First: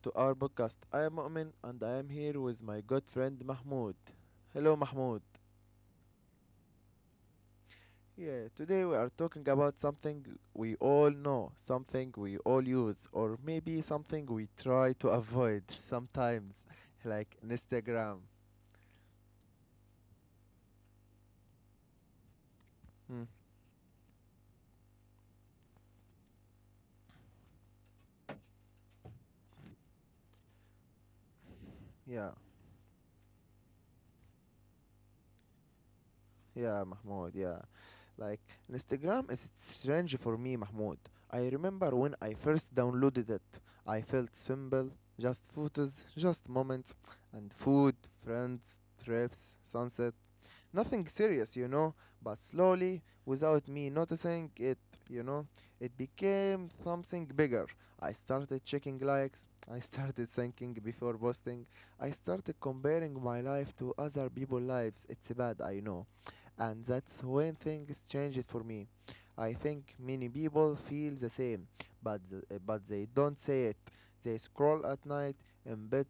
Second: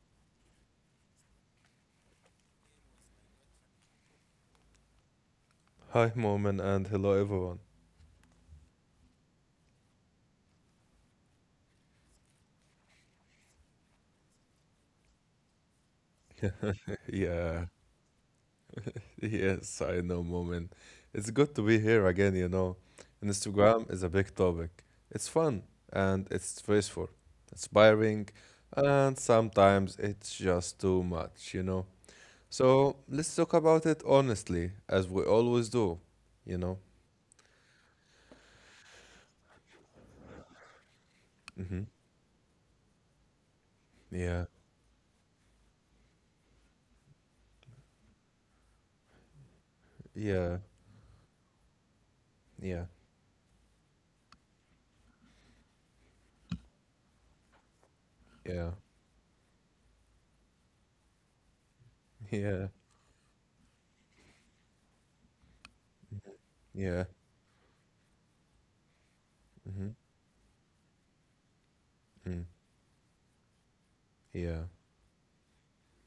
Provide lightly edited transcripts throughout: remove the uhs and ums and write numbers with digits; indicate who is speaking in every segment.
Speaker 1: to our podcast. I am Mu'min and I am here with my good friend Mahmoud. Hello Mahmoud.
Speaker 2: Hi, Momin, and hello, everyone.
Speaker 1: Yeah, today we are talking about something we all know, something we all use, or maybe something we try to avoid sometimes, like
Speaker 2: Yeah,
Speaker 1: Instagram.
Speaker 2: yes, I know, Momin. It's good to be here again.
Speaker 1: Hmm.
Speaker 2: Instagram is a big topic. It's fun and it's stressful, inspiring, and sometimes it's just too much.
Speaker 1: Yeah.
Speaker 2: So let's talk about it honestly, as we always do, you know.
Speaker 1: Yeah, Mahmoud, yeah. Like, Instagram is strange for me, Mahmoud. I
Speaker 2: Mm-hmm.
Speaker 1: remember when I first downloaded it, I felt
Speaker 2: Yeah,
Speaker 1: simple, just photos, just moments, and food, friends, trips, sunset.
Speaker 2: yeah,
Speaker 1: Nothing serious, but
Speaker 2: yeah,
Speaker 1: slowly, without me noticing it, you know, it became something bigger. I started
Speaker 2: yeah,
Speaker 1: checking likes, I started thinking before posting, I started
Speaker 2: yeah,
Speaker 1: comparing my life to other people's lives. It's bad, I know. And
Speaker 2: yeah.
Speaker 1: that's when things changes for me. I
Speaker 2: Mm-hmm.
Speaker 1: think many people feel the same, but th-
Speaker 2: Mm-hmm.
Speaker 1: uh, but they don't say it. They
Speaker 2: Yeah,
Speaker 1: scroll at night in bed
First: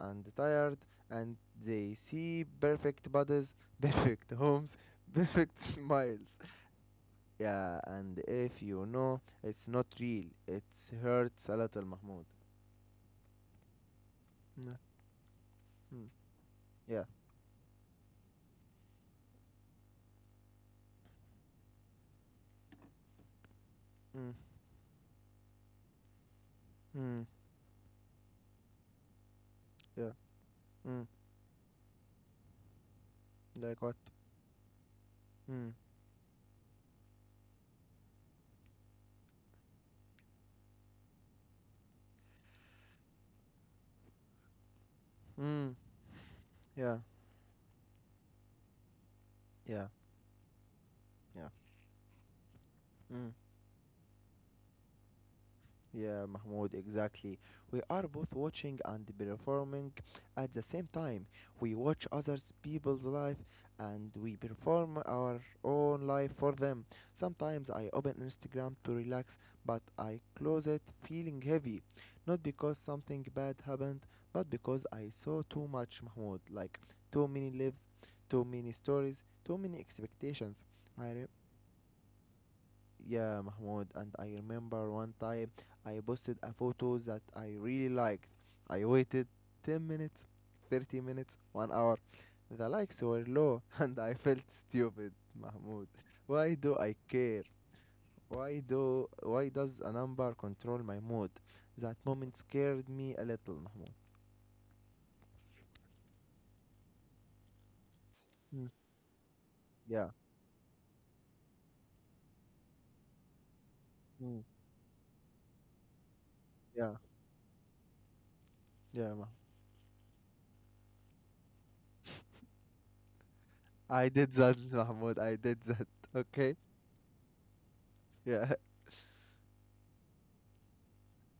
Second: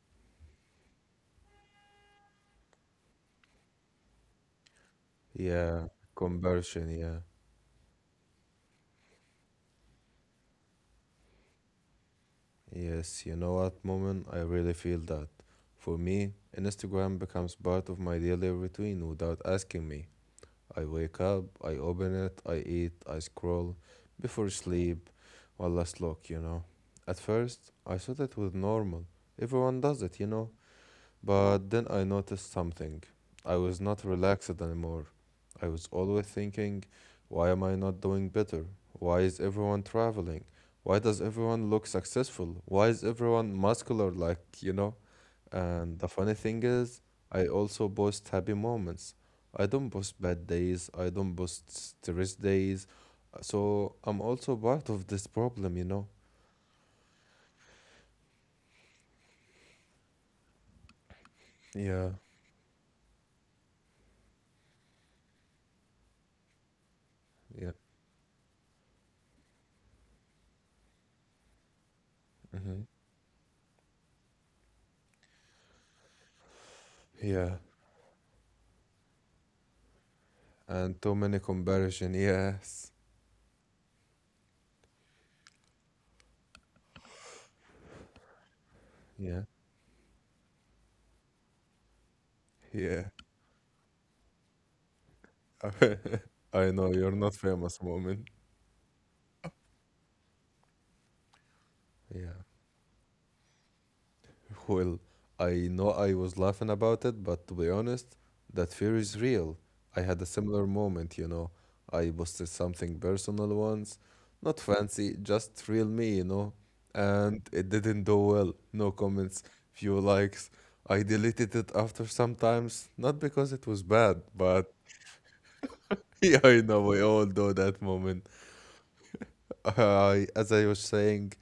Speaker 1: and tired, and they see perfect bodies, perfect homes, perfect
Speaker 2: yeah.
Speaker 1: smiles.
Speaker 2: Conversion, yeah.
Speaker 1: Yeah, and if you know, it's not real. It hurts a little, Mahmoud.
Speaker 2: Yes, you know what, Moment, I really
Speaker 1: Mm.
Speaker 2: feel that. For
Speaker 1: Mm.
Speaker 2: me,
Speaker 1: Yeah.
Speaker 2: Instagram becomes part of my daily routine without asking me. I wake up, I open it, I eat, I scroll
Speaker 1: Mm.
Speaker 2: before sleep, one last look. At
Speaker 1: Mm.
Speaker 2: first, I thought it was normal. Everyone does
Speaker 1: Yeah.
Speaker 2: it.
Speaker 1: Mm.
Speaker 2: But then I noticed something. I was
Speaker 1: Like what?
Speaker 2: not relaxed anymore. I
Speaker 1: Mm.
Speaker 2: was always thinking, why am I not doing better? Why is everyone traveling? Why does everyone look successful? Why is everyone muscular like?
Speaker 1: Mm.
Speaker 2: And the funny thing is,
Speaker 1: Yeah.
Speaker 2: I also post happy moments. I don't
Speaker 1: Yeah.
Speaker 2: post bad days. I don't
Speaker 1: Yeah.
Speaker 2: post stress days.
Speaker 1: Mm.
Speaker 2: So I'm also part of this problem?
Speaker 1: Yeah, Mahmoud, exactly. We are both watching and performing at the same time. We watch
Speaker 2: Yeah,
Speaker 1: others people's life and we perform our own life for them.
Speaker 2: yeah.
Speaker 1: Sometimes I open Instagram to relax, but I close it feeling heavy. Not because
Speaker 2: Hmm.
Speaker 1: something bad happened, but because I saw too much, Mahmoud. Like too many
Speaker 2: Yeah.
Speaker 1: lives, too many stories, too many expectations.
Speaker 2: And
Speaker 1: I,
Speaker 2: too
Speaker 1: re-
Speaker 2: many comparison, yes.
Speaker 1: yeah, Mahmoud. And I remember one time I posted a photo that I really liked. I waited
Speaker 2: Yeah,
Speaker 1: 10 minutes, 30 minutes, 1 hour. The
Speaker 2: yeah.
Speaker 1: likes were low and I felt stupid, Mahmoud. Why
Speaker 2: I
Speaker 1: do
Speaker 2: know
Speaker 1: I
Speaker 2: you're not
Speaker 1: care?
Speaker 2: famous, moment.
Speaker 1: Why does a number control my mood? That moment
Speaker 2: Yeah.
Speaker 1: scared me a little, Mahmoud.
Speaker 2: Well, I know I was laughing about it, but to be honest, that
Speaker 1: Mm.
Speaker 2: fear is real. I
Speaker 1: Yeah.
Speaker 2: had a similar moment. I posted something personal once,
Speaker 1: Mm.
Speaker 2: not fancy, just real me.
Speaker 1: Yeah,
Speaker 2: And it didn't do well. No
Speaker 1: yeah, Mahmoud.
Speaker 2: comments, few likes. I deleted it after sometimes, not because it was
Speaker 1: I
Speaker 2: bad,
Speaker 1: did that,
Speaker 2: but
Speaker 1: Mahmoud. I did that.
Speaker 2: yeah,
Speaker 1: Okay?
Speaker 2: I know we all do that moment.
Speaker 1: Yeah.
Speaker 2: As I was saying,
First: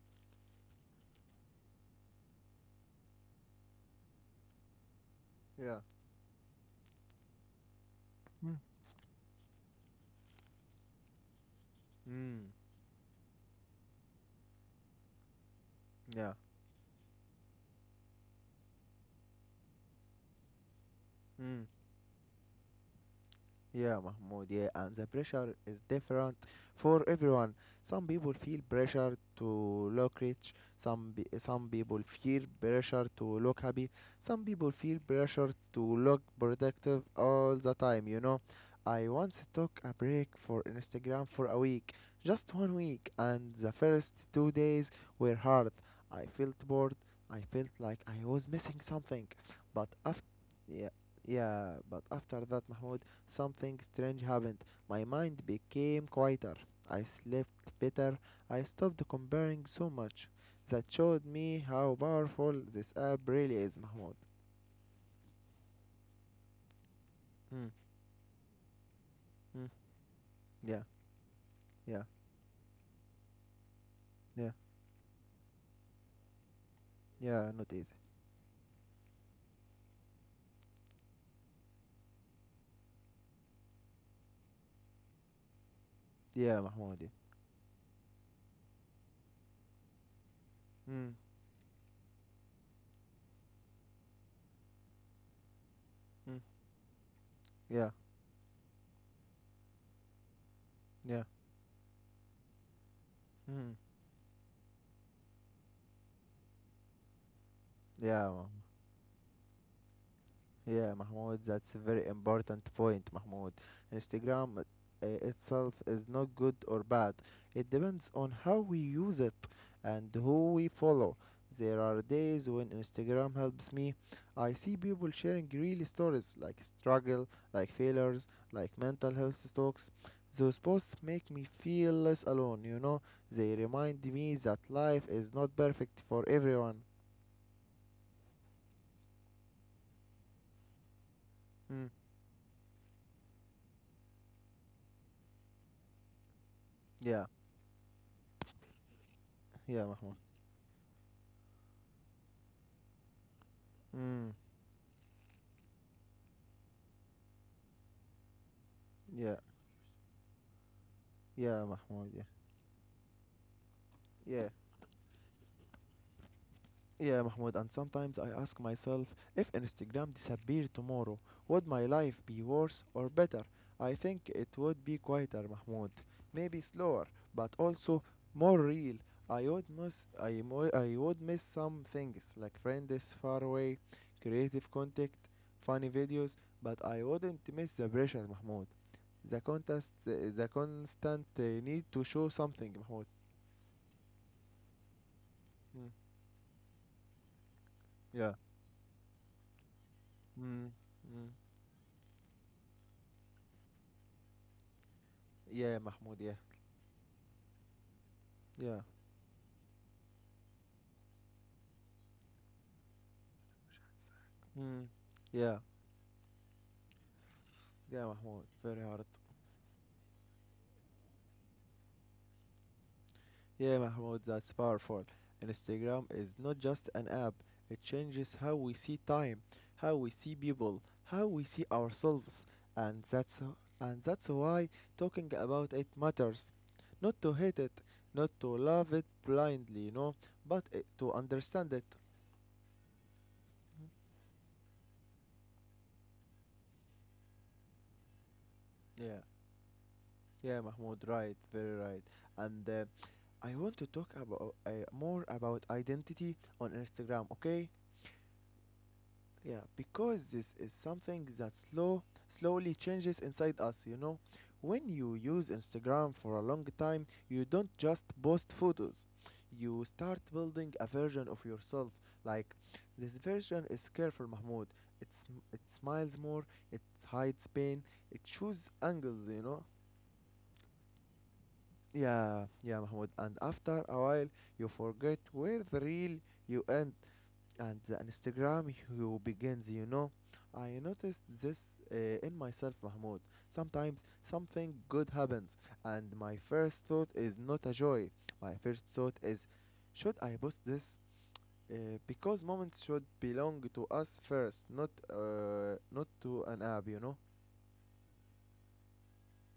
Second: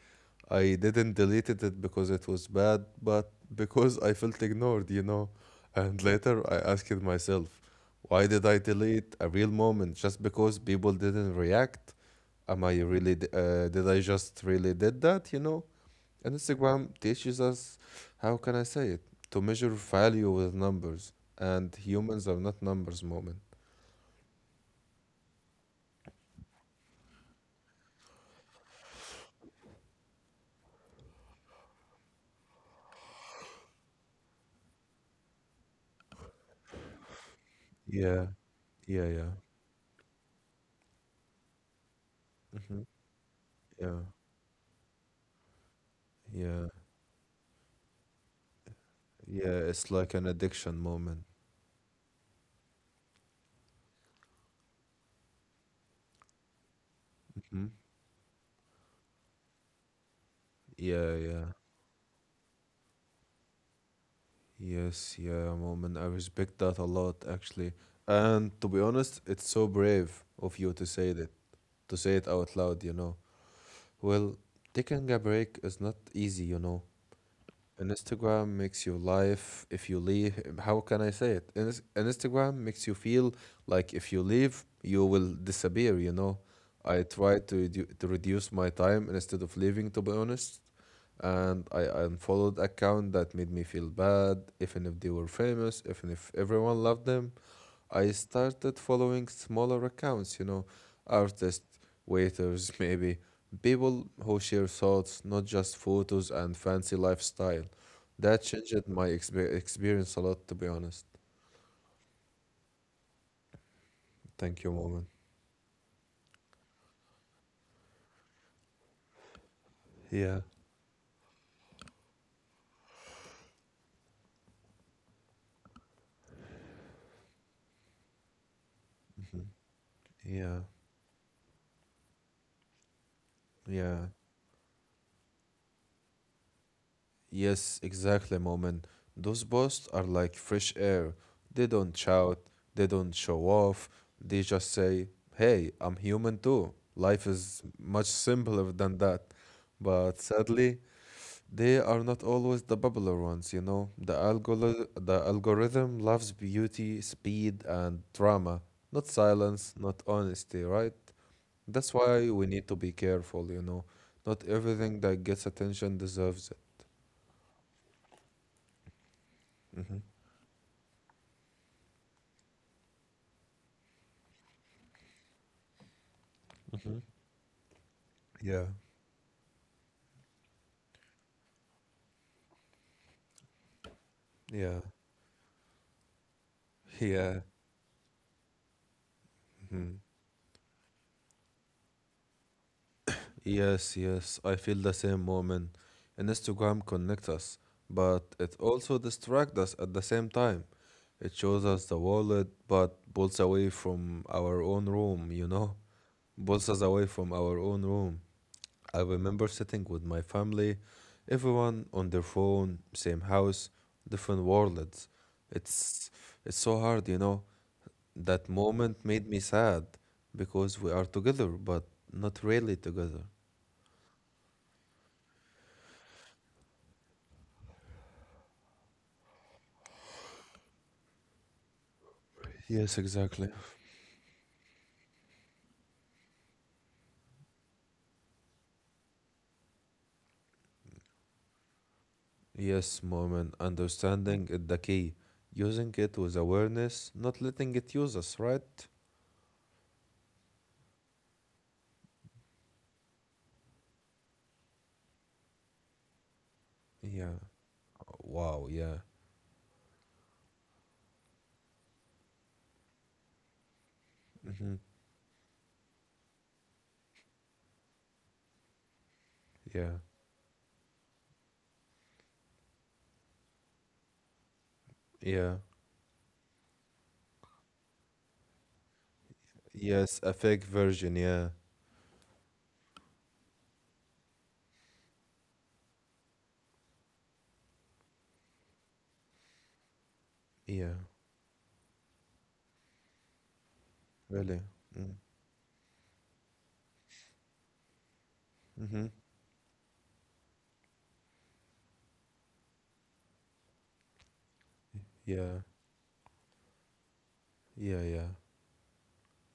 Speaker 2: I didn't deleted it because it was bad, but because I felt ignored.
Speaker 1: Yeah.
Speaker 2: And later I asked myself, why did
Speaker 1: Mm.
Speaker 2: I delete a real moment just because people didn't react?
Speaker 1: Mm.
Speaker 2: Am I really, did I just really did that?
Speaker 1: Yeah.
Speaker 2: And Instagram teaches us, how can I say it, to measure value with numbers.
Speaker 1: Mm.
Speaker 2: And humans are not numbers moment.
Speaker 1: Yeah, Mahmoud, yeah, and the pressure is different for everyone. Some people feel pressure to look rich, some people feel pressure to look happy, some people feel pressure to look productive all the time, you
Speaker 2: Yeah,
Speaker 1: know. I
Speaker 2: yeah, yeah.
Speaker 1: once took a break for Instagram for a week, just one
Speaker 2: Hmm.
Speaker 1: week, and the
Speaker 2: Yeah,
Speaker 1: first 2 days were hard. I felt
Speaker 2: yeah.
Speaker 1: bored, I felt like I was missing something,
Speaker 2: Yeah,
Speaker 1: but
Speaker 2: it's like
Speaker 1: after
Speaker 2: an addiction
Speaker 1: yeah,
Speaker 2: moment.
Speaker 1: yeah, but after that, Mahmoud, something strange happened. My mind became quieter. I
Speaker 2: Hmm.
Speaker 1: slept better. I stopped comparing so much. That
Speaker 2: Yeah,
Speaker 1: showed
Speaker 2: yeah.
Speaker 1: me how powerful this app really is, Mahmoud.
Speaker 2: Yes, yeah, moment. I respect that a lot,
Speaker 1: Mm.
Speaker 2: actually. And to be honest, it's so
Speaker 1: Mm.
Speaker 2: brave of you
Speaker 1: Yeah,
Speaker 2: to say that, to
Speaker 1: yeah,
Speaker 2: say it out loud. Well,
Speaker 1: yeah.
Speaker 2: taking a break is not easy.
Speaker 1: Yeah, not
Speaker 2: An
Speaker 1: easy.
Speaker 2: Instagram makes you life if you leave. How can I say it? An Instagram makes you feel like if you leave, you will disappear.
Speaker 1: Yeah, Mahmoud.
Speaker 2: I
Speaker 1: Yeah.
Speaker 2: try to reduce my time instead of leaving, to be honest.
Speaker 1: Mm.
Speaker 2: And I unfollowed account that made me feel bad, even if they were famous, even if
Speaker 1: Mm.
Speaker 2: everyone loved them.
Speaker 1: Yeah,
Speaker 2: I started following smaller accounts,
Speaker 1: yeah.
Speaker 2: artists, waiters, maybe
Speaker 1: Mm.
Speaker 2: people who share thoughts, not just photos and fancy lifestyle.
Speaker 1: Yeah,
Speaker 2: That
Speaker 1: Mahmoud.
Speaker 2: changed my experience a lot, to be
Speaker 1: Yeah,
Speaker 2: honest.
Speaker 1: Mahmoud, that's a very important point, Mahmoud. Instagram
Speaker 2: Thank you, moment.
Speaker 1: itself is not good or bad. It depends on how we use it and
Speaker 2: Yeah.
Speaker 1: who we follow. There are days when Instagram helps me. I see people sharing real stories like struggle, like failures, like mental health
Speaker 2: Mhm.
Speaker 1: talks. Those
Speaker 2: Yeah.
Speaker 1: posts make me feel less alone. They remind
Speaker 2: Yeah.
Speaker 1: me that life is not perfect for everyone.
Speaker 2: Yes, exactly, Moment. Those boss are like fresh air. They
Speaker 1: Mm.
Speaker 2: don't shout, they don't show off, they just say, "Hey, I'm human too."
Speaker 1: Yeah,
Speaker 2: Life is much simpler than that.
Speaker 1: yeah, Mahmoud.
Speaker 2: But sadly, they are not always the popular ones. The
Speaker 1: Mm.
Speaker 2: algol the algorithm loves beauty, speed, and drama, not
Speaker 1: Yeah.
Speaker 2: silence, not honesty, right?
Speaker 1: Yeah,
Speaker 2: That's
Speaker 1: Mahmoud. Yeah,
Speaker 2: why we need to be careful. Not
Speaker 1: yeah,
Speaker 2: everything that gets attention deserves it.
Speaker 1: yeah, Mahmoud. And sometimes I ask myself if Instagram disappeared tomorrow, would my life be worse or better? I think it would be quieter, Mahmoud. Maybe
Speaker 2: Hmm.
Speaker 1: slower, but also more
Speaker 2: Yeah,
Speaker 1: real. I would miss some things like friends far away, creative
Speaker 2: yeah,
Speaker 1: contact, funny videos, but I wouldn't
Speaker 2: yeah.
Speaker 1: miss the pressure, Mahmoud. The contest,
Speaker 2: Mhm.
Speaker 1: the constant need to show something, Mahmoud.
Speaker 2: Yes, yes, I feel the same moment.
Speaker 1: Mm.
Speaker 2: And Instagram connects us,
Speaker 1: Yeah.
Speaker 2: but it also distracts us at the same time.
Speaker 1: Mm.
Speaker 2: It shows us the wallet, but pulls away from our own room?
Speaker 1: Yeah, Mahmoud. Yeah,
Speaker 2: Pulls us away from our own room.
Speaker 1: yeah.
Speaker 2: I remember sitting with my family, everyone on their phone, same house, different
Speaker 1: Mm.
Speaker 2: worlds.
Speaker 1: Yeah,
Speaker 2: It's it's so hard.
Speaker 1: yeah, Mahmoud.
Speaker 2: That
Speaker 1: Very
Speaker 2: moment
Speaker 1: hard.
Speaker 2: made me sad because we are together, but not really together.
Speaker 1: Yeah, Mahmoud. That's powerful. Instagram is not just an app. It changes how we see time, how we see people, how we see ourselves,
Speaker 2: Yes,
Speaker 1: and that's
Speaker 2: exactly.
Speaker 1: and that's why talking about it matters. Not to hate it, not to love it blindly, but to understand it.
Speaker 2: Yes, moment, understanding is the key. Using it with awareness, not letting it use us, right?
Speaker 1: Yeah, yeah, Mahmoud. Right, very right. And I want to talk about more about identity on Instagram,
Speaker 2: Yeah.
Speaker 1: okay?
Speaker 2: Wow, yeah.
Speaker 1: Yeah, because this is something that slowly changes inside us.
Speaker 2: Hmm.
Speaker 1: When you use Instagram for a long time, you don't just post photos. You
Speaker 2: Yeah.
Speaker 1: start building a version of yourself. Like, this version is careful, Mahmoud. It's
Speaker 2: Yeah.
Speaker 1: it smiles more, it hides pain, it chooses angles.
Speaker 2: Yes, a fake version, yeah.
Speaker 1: Yeah, yeah, Mahmoud. And after a while, you forget where the real you end and the Instagram you begins. I
Speaker 2: Yeah,
Speaker 1: noticed this uh, in myself, Mahmoud. Sometimes
Speaker 2: really.
Speaker 1: something good happens, and my first thought is not a joy. My first
Speaker 2: Mm-hmm.
Speaker 1: thought is, should I post this? Because moments should belong to us first, not
Speaker 2: Yeah,
Speaker 1: uh, not to an app.
Speaker 2: yeah, yeah.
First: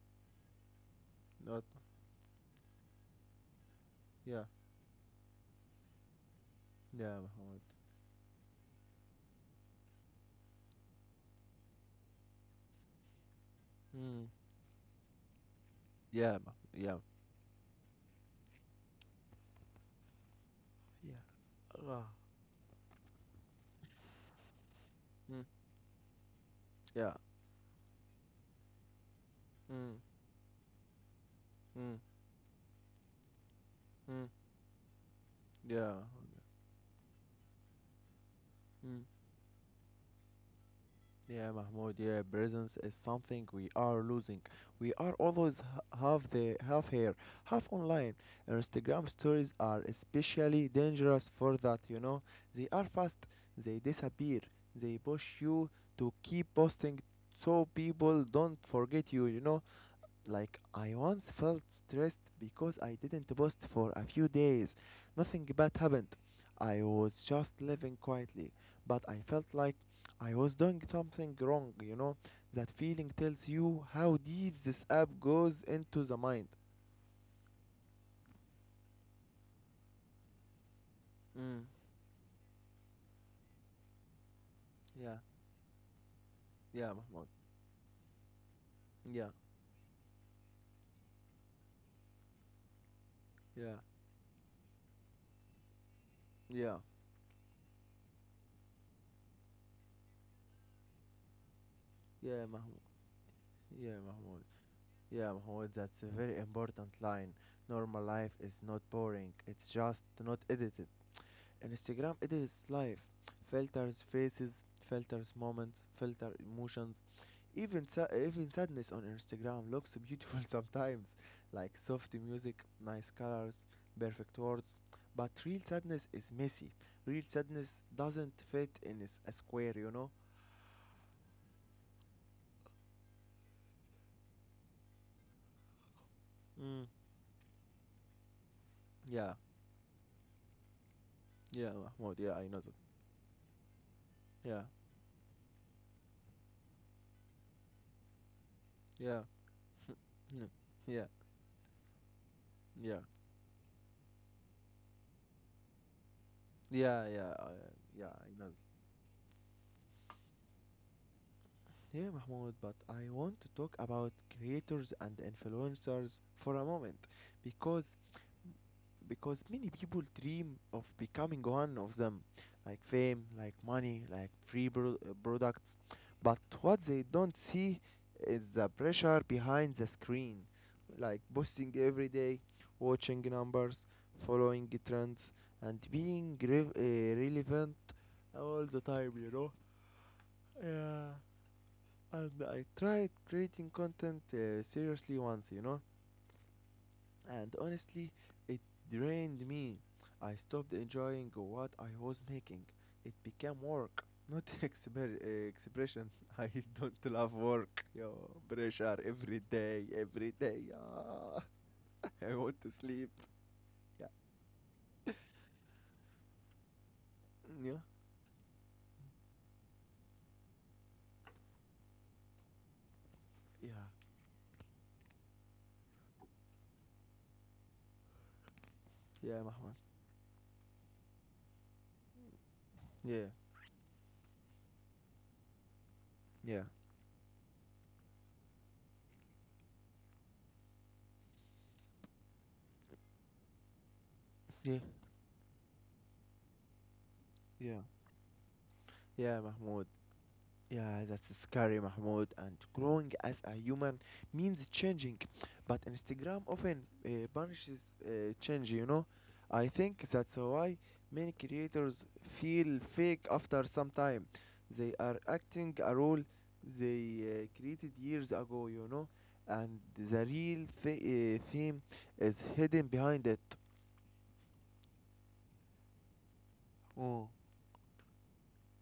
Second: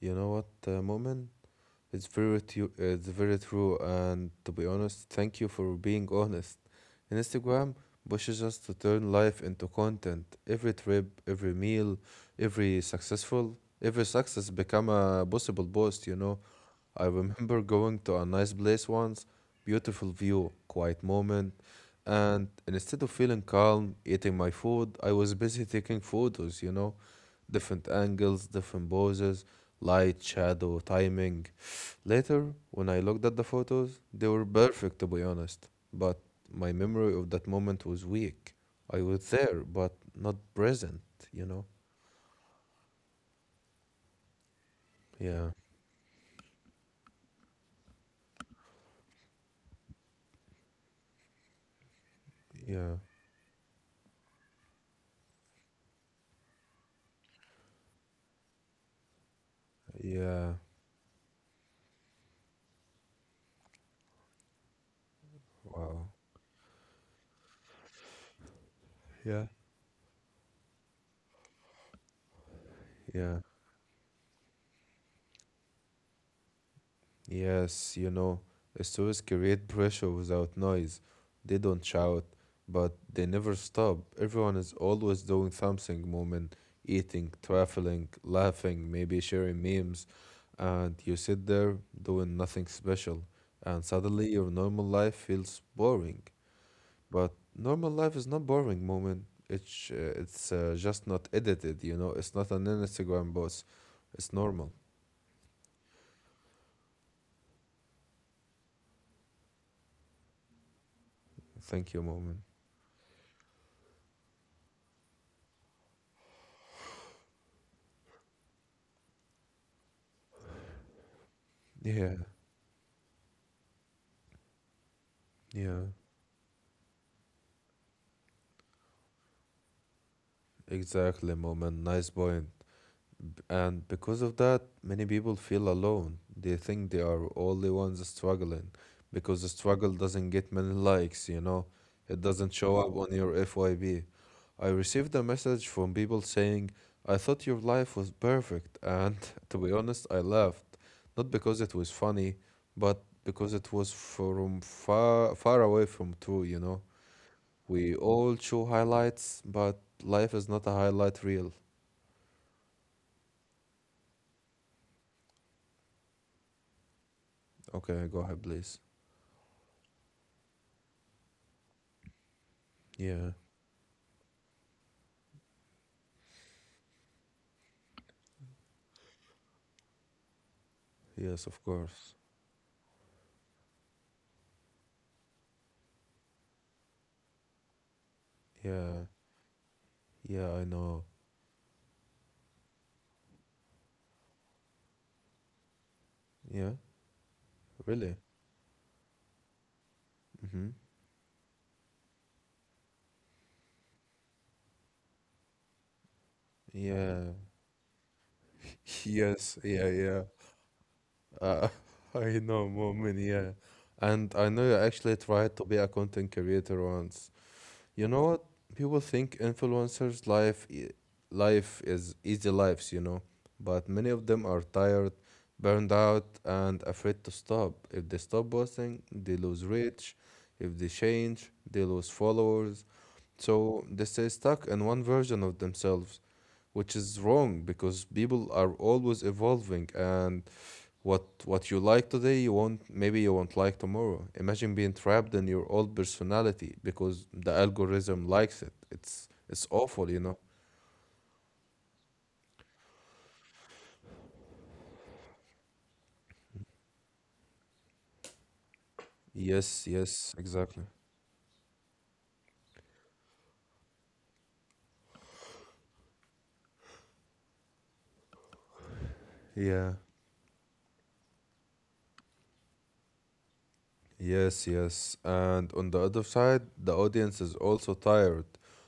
Speaker 2: You know what, moment?
Speaker 1: Not
Speaker 2: It's very true. It's very true, and
Speaker 1: Yeah,
Speaker 2: to be honest, thank you for being honest.
Speaker 1: yeah, Mahmoud.
Speaker 2: Instagram pushes us to turn life into content. Every trip, every meal, every
Speaker 1: Mm.
Speaker 2: success become a possible post.
Speaker 1: Yeah, Yeah,
Speaker 2: I remember going to a nice place once, beautiful view, quiet
Speaker 1: yeah.
Speaker 2: moment,
Speaker 1: Ah.
Speaker 2: and instead of feeling calm, eating my food, I was
Speaker 1: Mm,
Speaker 2: busy taking photos. You know,
Speaker 1: yeah.
Speaker 2: different angles, different poses,
Speaker 1: Mm.
Speaker 2: light, shadow, timing.
Speaker 1: Mm.
Speaker 2: Later, when I looked at the photos,
Speaker 1: Mm.
Speaker 2: they were perfect to be honest,
Speaker 1: Yeah.
Speaker 2: but my memory of that moment was weak. I
Speaker 1: Mm,
Speaker 2: was there, but not present, you
Speaker 1: yeah,
Speaker 2: know?
Speaker 1: Mahmoud. Yeah, presence is something we are losing. We are
Speaker 2: Yeah,
Speaker 1: always half here, half online. And Instagram stories are especially dangerous for that. You know, they are
Speaker 2: yeah,
Speaker 1: fast. They disappear. They push you to keep posting so people don't forget you. You know,
Speaker 2: yeah,
Speaker 1: like, I once felt stressed because I didn't post for a few days. Nothing bad
Speaker 2: wow,
Speaker 1: happened. I was just living quietly. But I
Speaker 2: yeah.
Speaker 1: felt like I was doing something wrong, you know? That feeling
Speaker 2: Yeah.
Speaker 1: tells you how deep this app goes into the mind.
Speaker 2: Yes, stories create pressure without noise. They
Speaker 1: Mm.
Speaker 2: don't shout, but they never stop. Everyone is
Speaker 1: Yeah,
Speaker 2: always doing something moment,
Speaker 1: yeah, Mahmoud.
Speaker 2: eating, traveling, laughing, maybe
Speaker 1: Yeah,
Speaker 2: sharing memes. And you sit there doing nothing special.
Speaker 1: yeah,
Speaker 2: And suddenly your normal life feels boring.
Speaker 1: yeah.
Speaker 2: But normal life is not boring moment. It's just not edited. It's
Speaker 1: Yeah,
Speaker 2: not an
Speaker 1: Mahmoud.
Speaker 2: Instagram boss.
Speaker 1: Yeah,
Speaker 2: It's
Speaker 1: Mahmoud.
Speaker 2: normal.
Speaker 1: Yeah, Mahmoud, that's a very important line. Normal life is not boring, it's just not edited.
Speaker 2: Thank you,
Speaker 1: Instagram
Speaker 2: moment.
Speaker 1: edits life, filters faces, filters moments, filter emotions. Even even sadness on Instagram looks beautiful sometimes, like
Speaker 2: Yeah,
Speaker 1: soft music, nice colors, perfect words. But real
Speaker 2: yeah.
Speaker 1: sadness is messy. Real sadness doesn't fit in a square.
Speaker 2: Exactly, Moment. Nice point. And because of that, many people feel alone. They think
Speaker 1: Mm.
Speaker 2: they are only ones struggling
Speaker 1: Yeah,
Speaker 2: because the struggle doesn't get many likes?
Speaker 1: yeah,
Speaker 2: It
Speaker 1: Mahmoud. Yeah,
Speaker 2: doesn't
Speaker 1: I know
Speaker 2: show
Speaker 1: that.
Speaker 2: up on your FYB. I
Speaker 1: Yeah,
Speaker 2: received a message from people saying, "I thought your life was perfect." And
Speaker 1: yeah.
Speaker 2: to be honest, I
Speaker 1: Mm.
Speaker 2: laughed.
Speaker 1: Yeah,
Speaker 2: Not because it was funny, but
Speaker 1: yeah,
Speaker 2: because it was from far, far away from true?
Speaker 1: yeah, yeah,
Speaker 2: We
Speaker 1: yeah.
Speaker 2: all
Speaker 1: I know.
Speaker 2: show highlights, but life is not a highlight reel.
Speaker 1: Yeah, Mahmoud, but I want to talk about creators and influencers for a moment because
Speaker 2: Okay, go ahead, please.
Speaker 1: many people dream of becoming one of them, like
Speaker 2: Yeah,
Speaker 1: fame, like money, like free products, but what they don't see is the pressure behind the screen, like
Speaker 2: yes, of
Speaker 1: posting every
Speaker 2: course.
Speaker 1: day, watching numbers, following trends, and being relevant all the
Speaker 2: Yeah,
Speaker 1: time, you know?
Speaker 2: yeah, I know.
Speaker 1: Yeah. And I tried creating content seriously once,
Speaker 2: Yeah,
Speaker 1: and
Speaker 2: really?
Speaker 1: honestly, it drained me. I
Speaker 2: Mm-hmm.
Speaker 1: stopped enjoying what I was making. It became work, not expression. I don't
Speaker 2: Yeah,
Speaker 1: love work. Yo, pressure every
Speaker 2: yes, yeah,
Speaker 1: day,
Speaker 2: yeah.
Speaker 1: every day. Ah,
Speaker 2: Uh, I
Speaker 1: I want
Speaker 2: know,
Speaker 1: to sleep.
Speaker 2: moment, yeah.
Speaker 1: Yeah,
Speaker 2: And I know you actually tried to be a content creator once.
Speaker 1: yeah,
Speaker 2: You know what? People think influencers' life is easy lives, but
Speaker 1: yeah,
Speaker 2: many of them are tired, burned out, and afraid to stop. If they stop posting, they
Speaker 1: yeah,
Speaker 2: lose
Speaker 1: Mahmoud.
Speaker 2: reach. If they change, they lose followers.
Speaker 1: Yeah,
Speaker 2: So they stay stuck in one version of themselves,
Speaker 1: yeah,
Speaker 2: which is wrong because people are always evolving and what you like today, you won't maybe you won't like tomorrow. Imagine
Speaker 1: yeah,
Speaker 2: being trapped in your old personality because the
Speaker 1: yeah,
Speaker 2: algorithm likes it. It's
Speaker 1: yeah,
Speaker 2: it's
Speaker 1: Mahmoud.
Speaker 2: awful.
Speaker 1: Yeah, that's scary, Mahmoud. And growing as a human means changing, but Instagram often punishes change. You know, I
Speaker 2: Yes,
Speaker 1: think
Speaker 2: yes,
Speaker 1: that's
Speaker 2: exactly.
Speaker 1: why many creators feel fake after some time. They are acting a role they created years ago. You know, and
Speaker 2: Yeah.
Speaker 1: the real theme is hidden behind it.
Speaker 2: Yes, yes. And on the other side, the
Speaker 1: Oh,
Speaker 2: audience is also tired.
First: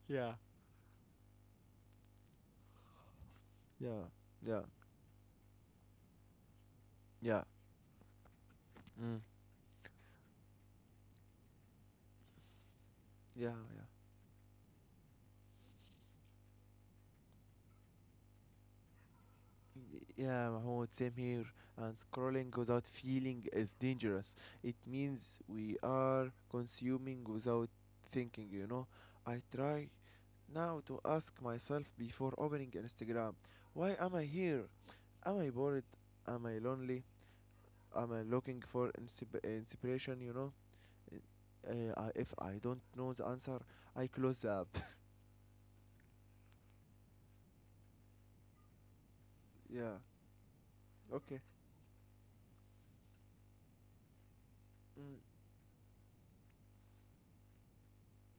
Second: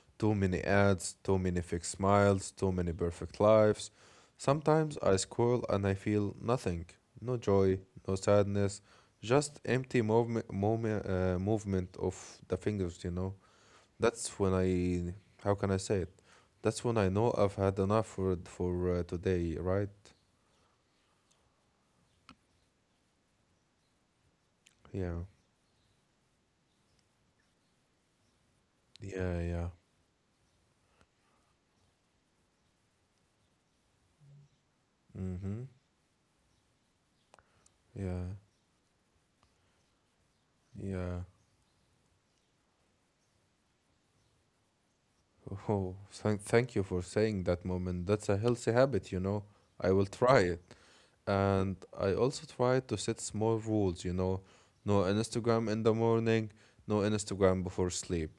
Speaker 1: yeah.
Speaker 2: Too many ads, too many fake smiles, too many perfect lives.
Speaker 1: Yeah, yeah,
Speaker 2: Sometimes I scroll and I feel nothing. No
Speaker 1: yeah.
Speaker 2: joy, no sadness,
Speaker 1: Mm.
Speaker 2: just empty movement, moment, movement of the fingers.
Speaker 1: Yeah, yeah.
Speaker 2: That's when I, how can I say it? That's when I know I've had enough for today, right?
Speaker 1: Yeah, Mahmoud, same here. And scrolling without feeling is dangerous. It
Speaker 2: Yeah.
Speaker 1: means we are consuming without thinking.
Speaker 2: Yeah,
Speaker 1: I
Speaker 2: yeah.
Speaker 1: try now to ask myself before opening Instagram, why am I here? Am I
Speaker 2: Mm-hmm.
Speaker 1: bored? Am I lonely? Am I
Speaker 2: Yeah,
Speaker 1: looking for inspiration, you know?
Speaker 2: yeah.
Speaker 1: If I don't know the answer, I close the app.
Speaker 2: Oh, thank you for saying that moment. That's a healthy habit. I
Speaker 1: Yeah,
Speaker 2: will try it.
Speaker 1: okay.
Speaker 2: And I also try to set small rules. No
Speaker 1: Mm,
Speaker 2: Instagram in the morning, no Instagram before sleep.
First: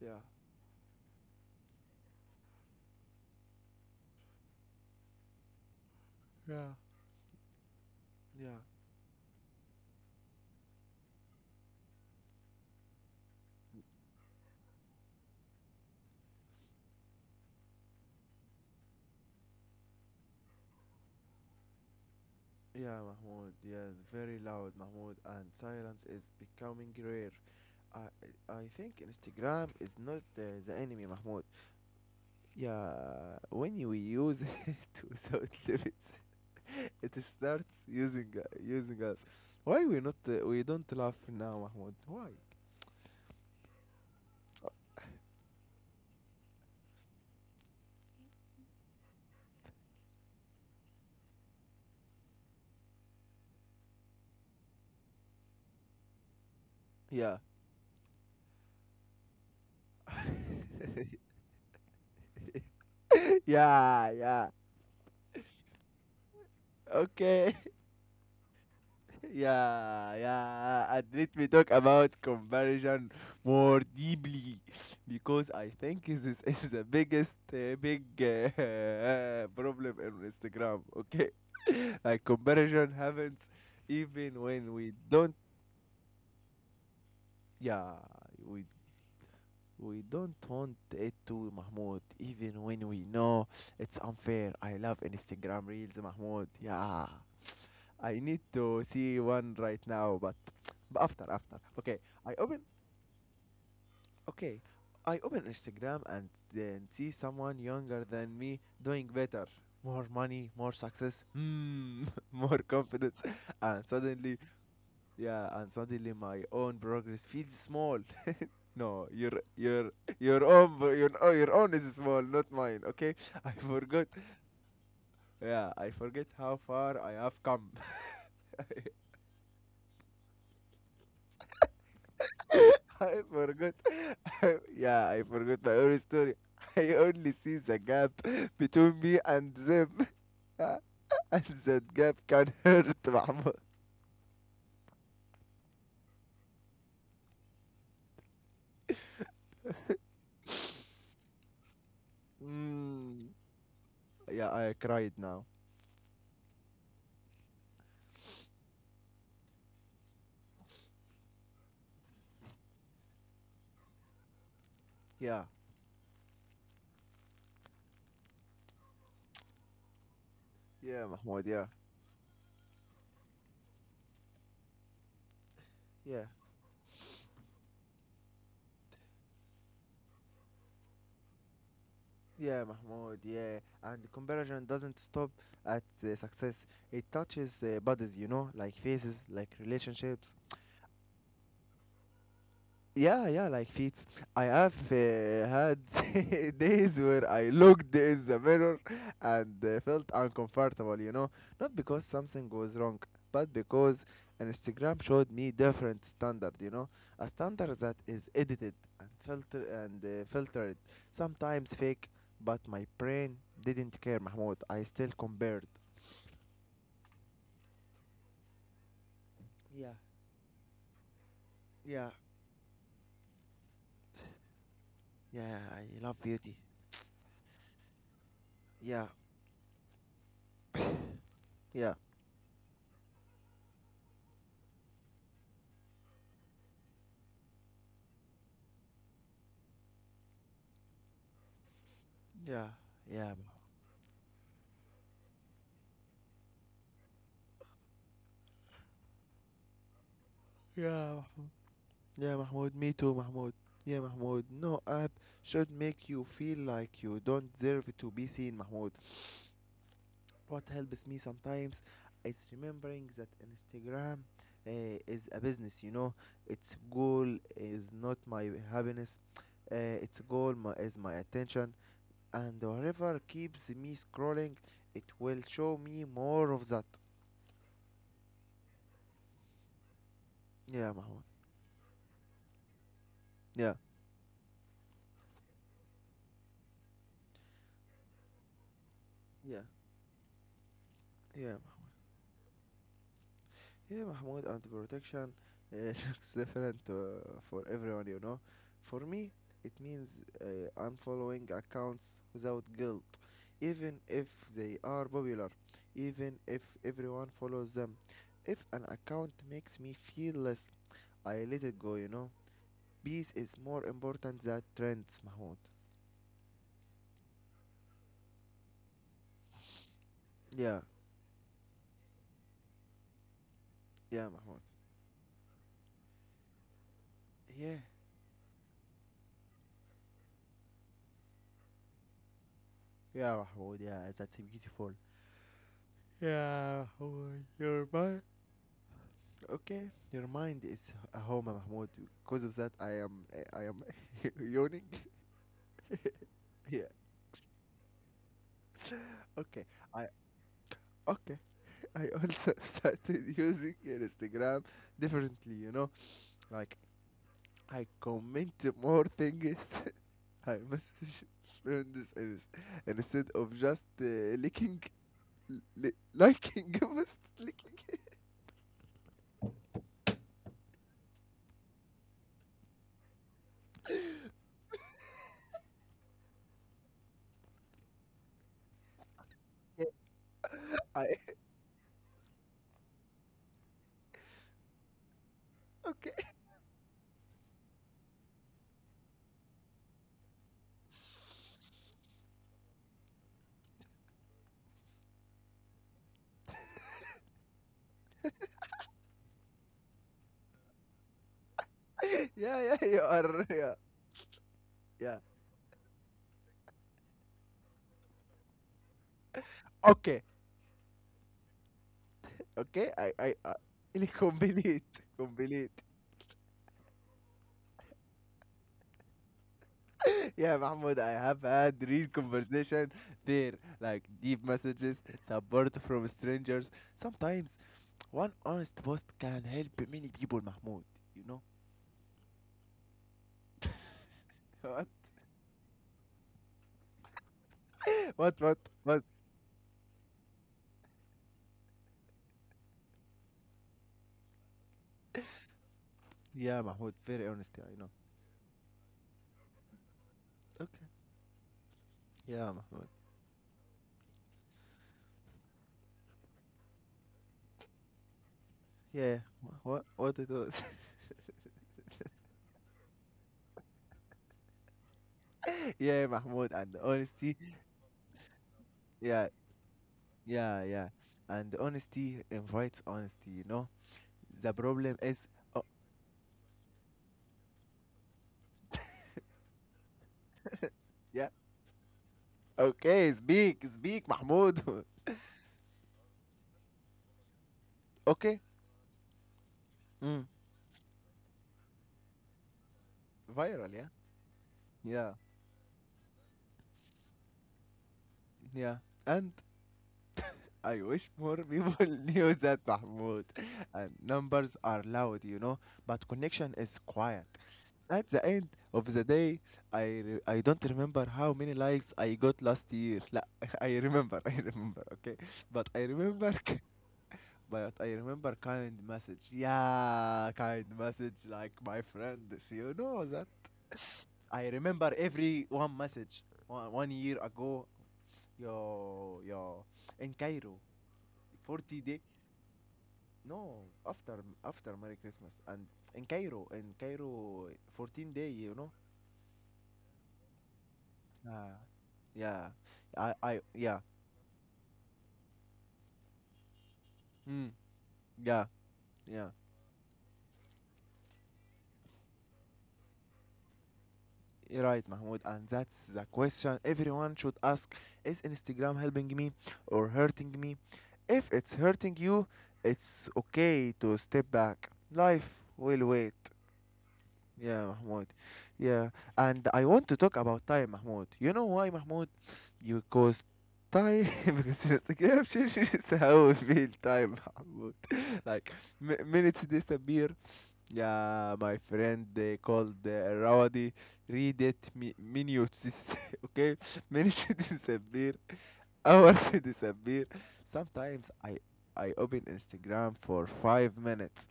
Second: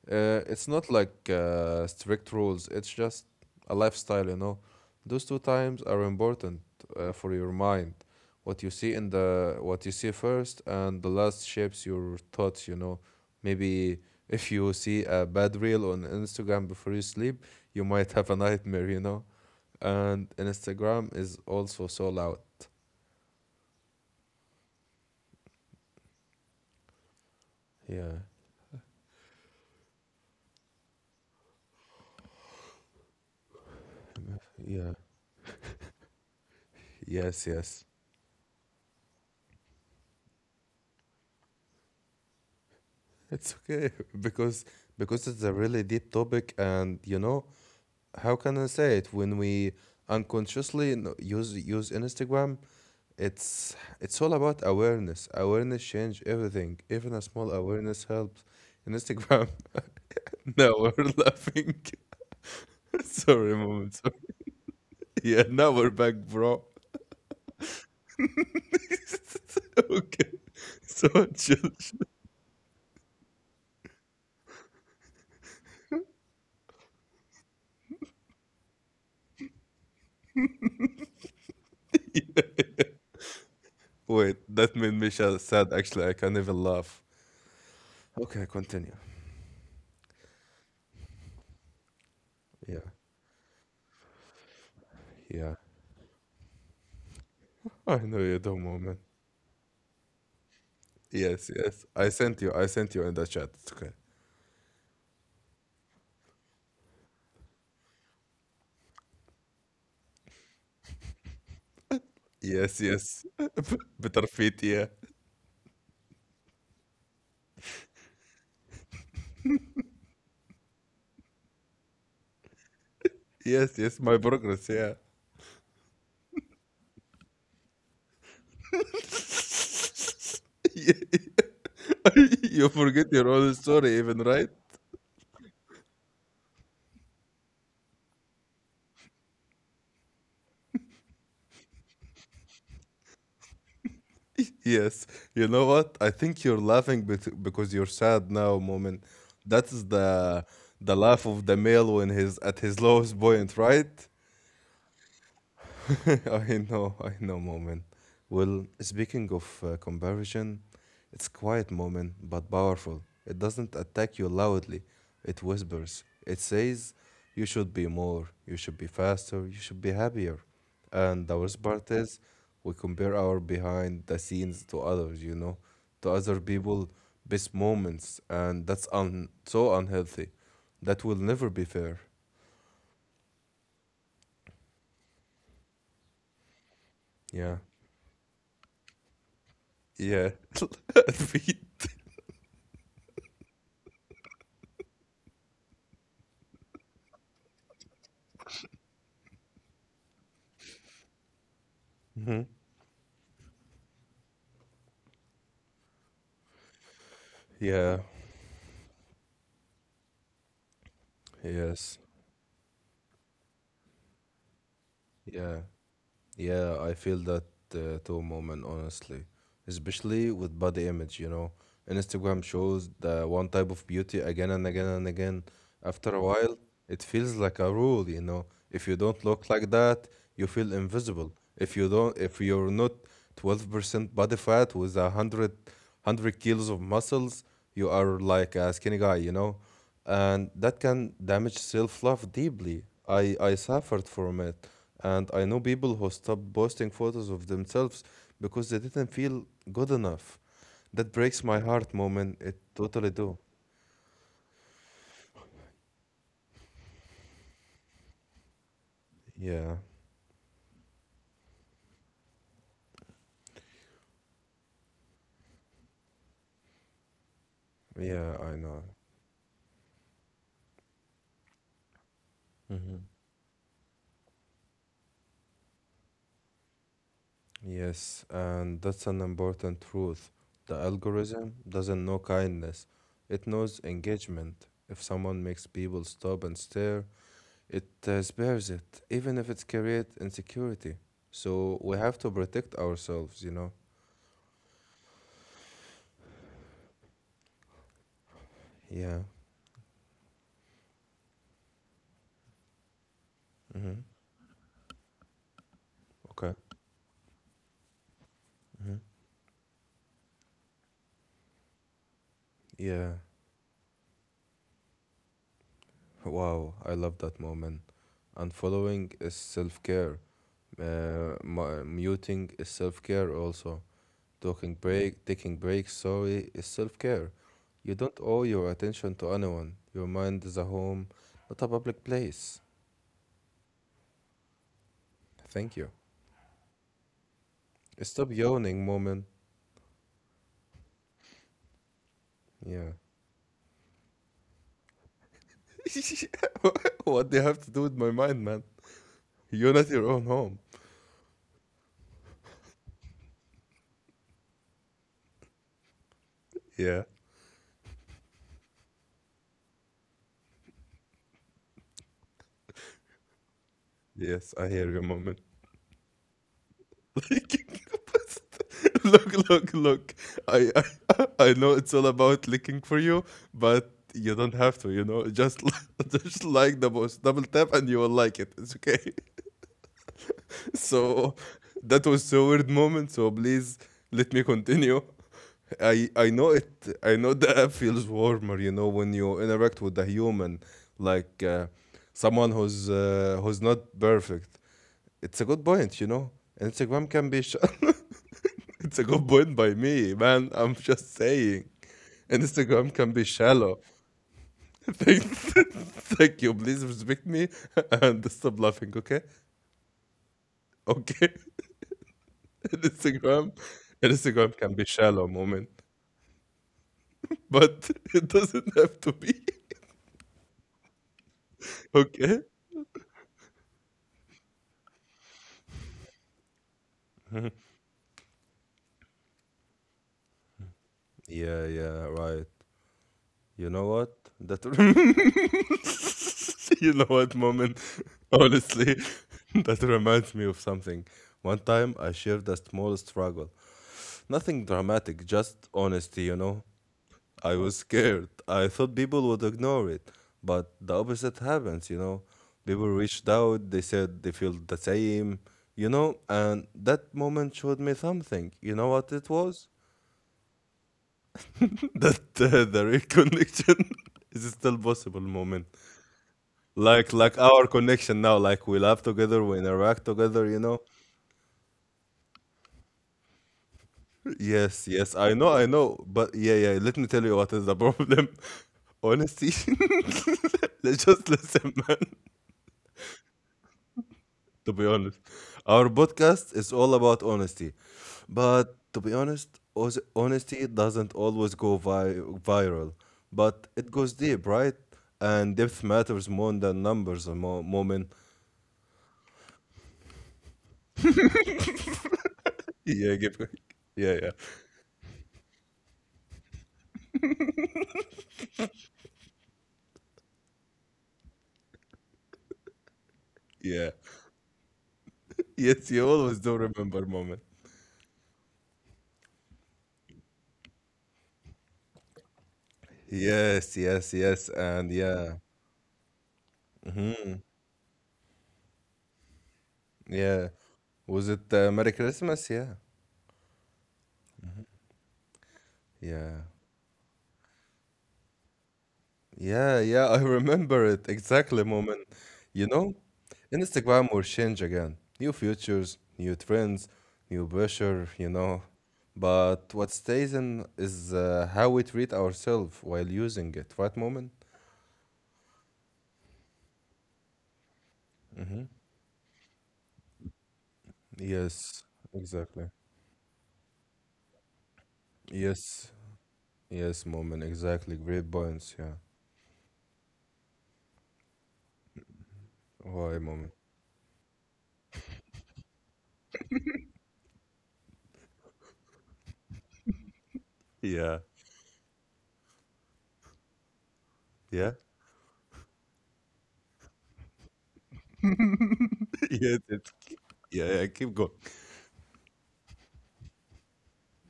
Speaker 1: yeah.
Speaker 2: It's not like strict rules, it's just a lifestyle. Those two times are important
Speaker 1: Yeah.
Speaker 2: for your mind.
Speaker 1: Yeah.
Speaker 2: What you see first and the last shapes your thoughts. Maybe if you see a bad reel on Instagram before you sleep, you might have a nightmare. And Instagram is also so loud.
Speaker 1: Yeah, Mahmoud. Yes, very loud, Mahmoud. And silence is becoming rare.
Speaker 2: Yeah,
Speaker 1: I think Instagram is not the enemy, Mahmoud. Yeah, when you use
Speaker 2: yeah.
Speaker 1: it without limits, it
Speaker 2: Yes,
Speaker 1: starts
Speaker 2: yes.
Speaker 1: using us. Why we not we don't laugh now, Mahmoud? Why?
Speaker 2: It's okay because because it's a really deep topic, and how can I say it, when we unconsciously use Instagram. It's it's all about Awareness change everything, even a
Speaker 1: Yeah.
Speaker 2: small awareness helps in Instagram. Now we're laughing. Sorry, mom,
Speaker 1: Yeah,
Speaker 2: sorry.
Speaker 1: yeah.
Speaker 2: Yeah, now we're back, bro.
Speaker 1: Okay. Yeah,
Speaker 2: Okay,
Speaker 1: yeah. And
Speaker 2: so
Speaker 1: let me
Speaker 2: chill,
Speaker 1: talk
Speaker 2: chill.
Speaker 1: about comparison more deeply because I think this is the biggest big problem in Instagram. Okay, like comparison happens
Speaker 2: Wait,
Speaker 1: even when
Speaker 2: that
Speaker 1: we
Speaker 2: made me
Speaker 1: don't.
Speaker 2: sad actually, I can't even laugh.
Speaker 1: Yeah,
Speaker 2: Okay,
Speaker 1: we
Speaker 2: continue.
Speaker 1: we don't want it to Mahmoud. Even
Speaker 2: Yeah,
Speaker 1: when we know it's unfair. I love
Speaker 2: yeah,
Speaker 1: Instagram Reels, Mahmoud. Yeah.
Speaker 2: I
Speaker 1: I
Speaker 2: know you
Speaker 1: need
Speaker 2: don't,
Speaker 1: to
Speaker 2: moment.
Speaker 1: see one right now, but after
Speaker 2: Yes,
Speaker 1: after.
Speaker 2: yes,
Speaker 1: Okay,
Speaker 2: I
Speaker 1: I
Speaker 2: sent you
Speaker 1: open.
Speaker 2: I sent you in the chat, it's okay.
Speaker 1: Okay, I open Instagram and then see someone younger than me doing better, more money, more success, mm, more
Speaker 2: Yes,
Speaker 1: confidence,
Speaker 2: yes.
Speaker 1: and
Speaker 2: Better
Speaker 1: suddenly,
Speaker 2: fit, yeah.
Speaker 1: yeah, and suddenly my own progress feels small. No, your own pro- your oh, your own is small, not mine. Okay, I
Speaker 2: Yes, yes,
Speaker 1: forgot.
Speaker 2: my progress, yeah.
Speaker 1: Yeah, I forget how far I have come.
Speaker 2: You forget
Speaker 1: I
Speaker 2: your own
Speaker 1: forgot.
Speaker 2: story, even, right?
Speaker 1: Yeah, I forgot my own story. I only see the gap between me and them. And that gap can hurt Mahmoud.
Speaker 2: Yes. You know what? I think you're laughing because you're sad now, moment. That's the laugh of the male when he's at his lowest
Speaker 1: Mm.
Speaker 2: point, right?
Speaker 1: Yeah, I cried now.
Speaker 2: I I know, moment. Well, speaking of comparison, it's quiet moment but powerful. It doesn't attack you loudly. It
Speaker 1: Yeah,
Speaker 2: whispers. It says you should be more, you should be faster, you should be happier.
Speaker 1: yeah,
Speaker 2: And the
Speaker 1: Mahmoud,
Speaker 2: worst
Speaker 1: yeah.
Speaker 2: part is we compare our behind the scenes to others, to
Speaker 1: Yeah,
Speaker 2: other people best moments and that's so unhealthy. That will never be fair.
Speaker 1: yeah, Mahmoud, yeah. And the comparison doesn't stop at the success. It
Speaker 2: Yeah.
Speaker 1: touches bodies, like faces, like
Speaker 2: Yeah.
Speaker 1: relationships,
Speaker 2: Agreed.
Speaker 1: yeah, yeah, like feats. I have had days where I looked in the mirror and felt uncomfortable, not because something was wrong, but because an Instagram showed me different standard, a standard that
Speaker 2: Yeah.
Speaker 1: is edited and filtered, sometimes
Speaker 2: Yes.
Speaker 1: fake, but my brain didn't care, Mahmoud. I still
Speaker 2: Yeah.
Speaker 1: compared.
Speaker 2: Yeah, I feel that too, moment, honestly.
Speaker 1: Yeah.
Speaker 2: Especially with body image.
Speaker 1: Yeah,
Speaker 2: Instagram shows the one type of beauty again and again and again.
Speaker 1: yeah, I
Speaker 2: After
Speaker 1: love
Speaker 2: a
Speaker 1: beauty.
Speaker 2: while, it feels like a rule. If you
Speaker 1: Yeah,
Speaker 2: don't look like that, you feel invisible. If you
Speaker 1: yeah,
Speaker 2: don't, if you're not 12% body fat with a hundred kilos of muscles, you are like a skinny guy, you know. And that can damage self-love
Speaker 1: yeah,
Speaker 2: deeply.
Speaker 1: yeah.
Speaker 2: I suffered from it. And I know people who stopped posting photos of themselves because they didn't feel good enough.
Speaker 1: Mahmoud.
Speaker 2: That
Speaker 1: Yeah.
Speaker 2: breaks my heart,
Speaker 1: Yeah,
Speaker 2: moment. It
Speaker 1: Mahmoud, me
Speaker 2: totally
Speaker 1: too,
Speaker 2: do.
Speaker 1: Mahmoud. Yeah, Mahmoud, no app should make you feel like you don't deserve to be seen, Mahmoud.
Speaker 2: Yeah,
Speaker 1: What helps me sometimes is remembering that Instagram is a business. Its goal is not
Speaker 2: yeah,
Speaker 1: my
Speaker 2: I know.
Speaker 1: happiness, uh, its goal is my attention, and
Speaker 2: Hmm.
Speaker 1: whatever keeps me scrolling, it will show me more of that.
Speaker 2: Yes, and that's an important truth. The
Speaker 1: Yeah, Mahmoud.
Speaker 2: algorithm doesn't know kindness, it
Speaker 1: Yeah,
Speaker 2: knows engagement. If someone makes people stop and stare, it spares it, even if
Speaker 1: yeah,
Speaker 2: it's create insecurity.
Speaker 1: yeah.
Speaker 2: So we have to protect ourselves, you know?
Speaker 1: Yeah, Mahmoud, anti-protection looks different for everyone. For
Speaker 2: Yeah.
Speaker 1: me, it means unfollowing accounts without guilt, even
Speaker 2: Mm-hmm.
Speaker 1: if they are popular, even
Speaker 2: Okay.
Speaker 1: if everyone follows them. If an account makes me feel less, I let it go.
Speaker 2: Yeah,
Speaker 1: Peace is more important than trends, Mahmoud.
Speaker 2: wow, I love that moment. And following is self care.
Speaker 1: Yeah,
Speaker 2: Muting is self care also.
Speaker 1: yeah, Mahmoud.
Speaker 2: Talking break, taking breaks, sorry, is self care.
Speaker 1: Yeah.
Speaker 2: You don't owe your attention to anyone. Your mind is a home, not a public place.
Speaker 1: Yeah, Mahmoud, yeah, that's beautiful.
Speaker 2: Thank you.
Speaker 1: Yeah, Mahmoud, you're my
Speaker 2: Stop yawning, moment.
Speaker 1: okay, your mind is a home, Mahmoud. Because of that, I
Speaker 2: Yeah.
Speaker 1: am I I am yawning. yeah.
Speaker 2: What do you have to do with my mind, man?
Speaker 1: Okay.
Speaker 2: You're not
Speaker 1: I
Speaker 2: your own home.
Speaker 1: Okay. I also started using Instagram differently. Like
Speaker 2: Yeah.
Speaker 1: I comment more things. I message friends and instead of just
Speaker 2: Yes, I
Speaker 1: liking,
Speaker 2: hear you, moment.
Speaker 1: liking, just liking.
Speaker 2: Look, look, look. I I know it's all about looking for you, but you don't have to, you know. Just just like the most double tap, and you will like it. It's okay.
Speaker 1: I
Speaker 2: So that was so weird moment. So please let me continue. I
Speaker 1: Okay.
Speaker 2: I know it. I know the app feels warmer, you know, when you interact with a human, like someone who's not perfect. It's a good point, you know. Instagram can be shut. It's a good point by me, man. I'm just saying.
Speaker 1: Yeah, yeah.
Speaker 2: Instagram
Speaker 1: You
Speaker 2: can be
Speaker 1: are yeah,
Speaker 2: shallow.
Speaker 1: yeah.
Speaker 2: Thank, thank you. Please respect me and stop laughing, okay?
Speaker 1: Okay.
Speaker 2: Okay.
Speaker 1: Okay, I, I,
Speaker 2: Instagram
Speaker 1: I really
Speaker 2: Instagram can
Speaker 1: complete,
Speaker 2: be shallow moment.
Speaker 1: complete.
Speaker 2: But it doesn't have to be.
Speaker 1: Yeah, Mahmoud, I have had real
Speaker 2: Okay?
Speaker 1: conversation there, like deep messages, support from strangers. Sometimes one honest post can help many people, Mahmoud. You know
Speaker 2: Yeah, yeah, right. You know what? That
Speaker 1: what?
Speaker 2: You know what, moment?
Speaker 1: What? What?
Speaker 2: Honestly,
Speaker 1: What?
Speaker 2: that reminds me of something. One time I shared a small struggle. Nothing dramatic, just honesty, you
Speaker 1: Yeah,
Speaker 2: know.
Speaker 1: Mahmoud, very honest.
Speaker 2: I
Speaker 1: Yeah,
Speaker 2: was
Speaker 1: I know.
Speaker 2: scared. I thought people would ignore it, but
Speaker 1: Okay.
Speaker 2: the opposite happens, you know.
Speaker 1: Yeah, Mahmoud.
Speaker 2: People reached out, they said they feel the same, you know, and that moment showed me something. You know what
Speaker 1: Yeah.
Speaker 2: it was?
Speaker 1: What? What it was?
Speaker 2: that the real connection is still possible, moment.
Speaker 1: yeah, Mahmoud, and
Speaker 2: Like
Speaker 1: honesty.
Speaker 2: our connection now, like we laugh
Speaker 1: Yeah,
Speaker 2: together, we interact together,
Speaker 1: yeah,
Speaker 2: you know.
Speaker 1: yeah. And honesty invites honesty. The
Speaker 2: Yes,
Speaker 1: problem
Speaker 2: yes,
Speaker 1: is,
Speaker 2: I know,
Speaker 1: oh,
Speaker 2: I know. But yeah, yeah, let me tell you what is the problem. Honesty. Let's
Speaker 1: yeah.
Speaker 2: just listen, man.
Speaker 1: Okay, speak, speak, Mahmoud.
Speaker 2: To be honest, our podcast is all about honesty.
Speaker 1: okay,
Speaker 2: But to be honest,
Speaker 1: Mm.
Speaker 2: honesty doesn't always go viral,
Speaker 1: Viral,
Speaker 2: but
Speaker 1: yeah?
Speaker 2: it goes deep, right?
Speaker 1: Yeah,
Speaker 2: And depth matters more than numbers, moment.
Speaker 1: yeah. And I wish more people knew that,
Speaker 2: Yeah,
Speaker 1: Mahmoud.
Speaker 2: give.
Speaker 1: And
Speaker 2: Yeah, yeah,
Speaker 1: numbers are loud, but connection is quiet. At the end of the day, I don't remember how many likes I got last year.
Speaker 2: yeah.
Speaker 1: I remember, okay? But I
Speaker 2: Yes, you
Speaker 1: remember,
Speaker 2: always do remember, moment.
Speaker 1: but I remember kind message. Yeah, kind message like my friends, you know that.
Speaker 2: Yes, yes,
Speaker 1: I
Speaker 2: yes,
Speaker 1: remember
Speaker 2: and yeah.
Speaker 1: every one message one year ago. Yo, yo, in
Speaker 2: Yeah.
Speaker 1: Cairo,
Speaker 2: Was it
Speaker 1: 40
Speaker 2: Merry
Speaker 1: day.
Speaker 2: Christmas? Yeah.
Speaker 1: No, after Merry Christmas and in
Speaker 2: Yeah.
Speaker 1: Cairo, in Cairo, 14 day.
Speaker 2: Yeah, yeah, I remember it.
Speaker 1: Uh,
Speaker 2: Exactly, moment.
Speaker 1: yeah,
Speaker 2: You know,
Speaker 1: yeah,
Speaker 2: Instagram will change again. New futures, new trends, new
Speaker 1: mm,
Speaker 2: pressure, you
Speaker 1: yeah,
Speaker 2: know.
Speaker 1: yeah.
Speaker 2: But what stays in is how we treat ourselves while using it, right, moment?
Speaker 1: You're right, Mahmoud. And that's the question everyone should ask: Is Instagram helping me or hurting me? If it's
Speaker 2: Yes,
Speaker 1: hurting you,
Speaker 2: exactly.
Speaker 1: it's okay to step back. Life will
Speaker 2: Yes,
Speaker 1: wait.
Speaker 2: yes, moment.
Speaker 1: Yeah,
Speaker 2: Exactly.
Speaker 1: Mahmoud.
Speaker 2: Great points.
Speaker 1: Yeah,
Speaker 2: Yeah.
Speaker 1: and I want to talk about time, Mahmoud. You know why, Mahmoud? You
Speaker 2: Why,
Speaker 1: cause
Speaker 2: moment?
Speaker 1: time because it's like, yeah, sure, sure, it's how we feel time, Mahmoud. Like minutes disappear.
Speaker 2: Yeah.
Speaker 1: Yeah, my friend they called Rawadi. Read it,
Speaker 2: Yeah.
Speaker 1: minutes. Okay, minutes disappear. Hours
Speaker 2: Yeah.
Speaker 1: disappear.
Speaker 2: Yeah. Yeah,
Speaker 1: Sometimes
Speaker 2: keep going.
Speaker 1: I open Instagram for 5 minutes.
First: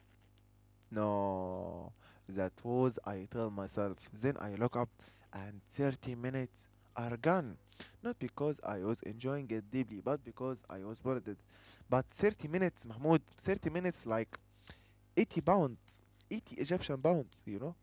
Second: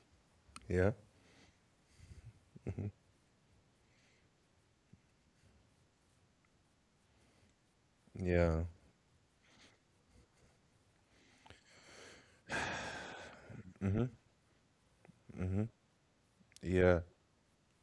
Speaker 2: Yeah.
Speaker 1: No, that was I tell myself. Then I look up and 30 minutes are gone. Not because
Speaker 2: Yeah.
Speaker 1: I was enjoying it deeply, but because I was bored. But 30 minutes, Mahmoud, 30 minutes like 80
Speaker 2: Hmm.
Speaker 1: pounds, 80
Speaker 2: Yeah.
Speaker 1: Egyptian pounds, you know?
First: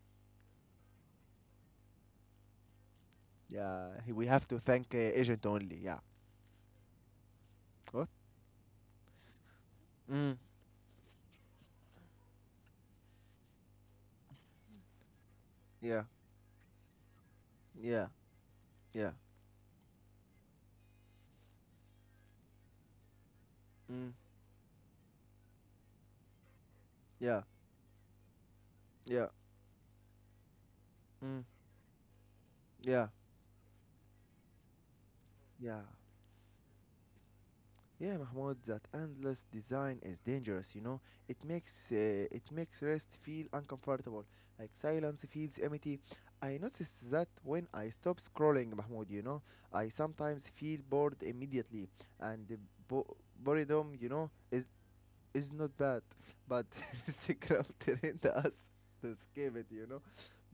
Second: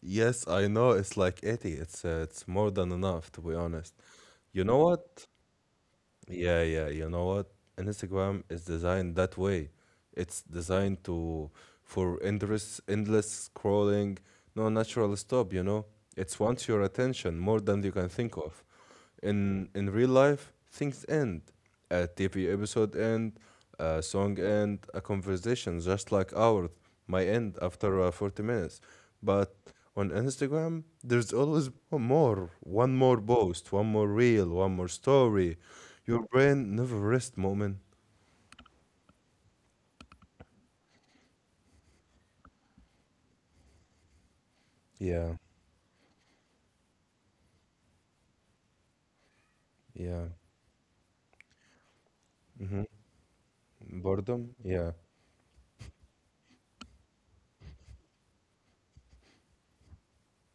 Speaker 2: Yes, I know. It's like 80. It's more than enough, to be honest.
Speaker 1: Yeah, we have to
Speaker 2: You know
Speaker 1: thank
Speaker 2: what?
Speaker 1: agent only. Yeah.
Speaker 2: Yeah, yeah. You know what?
Speaker 1: What?
Speaker 2: Instagram is designed that way.
Speaker 1: Mm,
Speaker 2: It's designed to for endless scrolling, no natural stop, you know?
Speaker 1: yeah,
Speaker 2: It's wants your attention more than you
Speaker 1: yeah,
Speaker 2: can think of.
Speaker 1: yeah,
Speaker 2: In real life, things end. A TV episode end, a
Speaker 1: mm,
Speaker 2: song end, a conversation just like ours might
Speaker 1: yeah,
Speaker 2: end after 40 minutes.
Speaker 1: yeah,
Speaker 2: But on Instagram, there's
Speaker 1: mm,
Speaker 2: always one
Speaker 1: yeah,
Speaker 2: more post, one more reel, one more story,
Speaker 1: yeah.
Speaker 2: your brain never rests, moment.
Speaker 1: Yeah, Mahmoud, that endless design is dangerous. It makes rest feel uncomfortable. Like silence
Speaker 2: Yeah,
Speaker 1: feels empty. I noticed that when I stop scrolling, Mahmoud, I
Speaker 2: yeah.
Speaker 1: sometimes feel bored immediately and the
Speaker 2: Hmm.
Speaker 1: boredom,
Speaker 2: Boredom?
Speaker 1: is
Speaker 2: Yeah.
Speaker 1: is not bad, but it's a craft telling us to skip it.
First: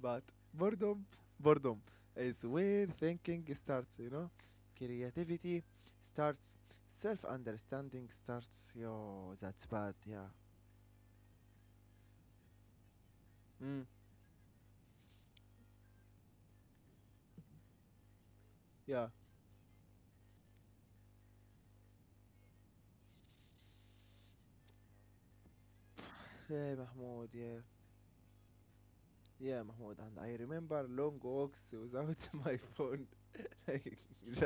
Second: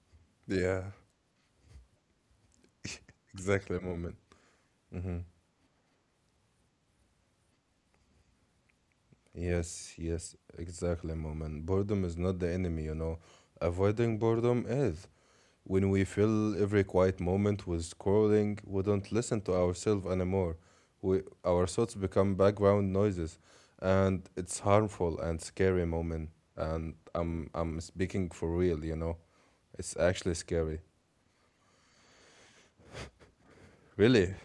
Speaker 1: But
Speaker 2: Yeah,
Speaker 1: boredom, boredom is where thinking
Speaker 2: exactly,
Speaker 1: starts, you
Speaker 2: moment.
Speaker 1: know.
Speaker 2: Hmm.
Speaker 1: Creativity starts, self understanding starts. Yo, that's
Speaker 2: Yes,
Speaker 1: bad, yeah.
Speaker 2: yes, exactly, moment. Boredom is not the enemy, you know.
Speaker 1: Mm,
Speaker 2: Avoiding boredom is. When we fill every quiet moment with scrolling, we
Speaker 1: yeah.
Speaker 2: don't listen to ourselves anymore. Our thoughts become background noises, and it's harmful and scary, moment.
Speaker 1: Hey
Speaker 2: And
Speaker 1: Mahmoud,
Speaker 2: I'm,
Speaker 1: yeah.
Speaker 2: I'm speaking for real, you know.
Speaker 1: Yeah, Mahmoud,
Speaker 2: It's
Speaker 1: and I
Speaker 2: actually scary.
Speaker 1: remember long walks without my phone, like
Speaker 2: Really,
Speaker 1: just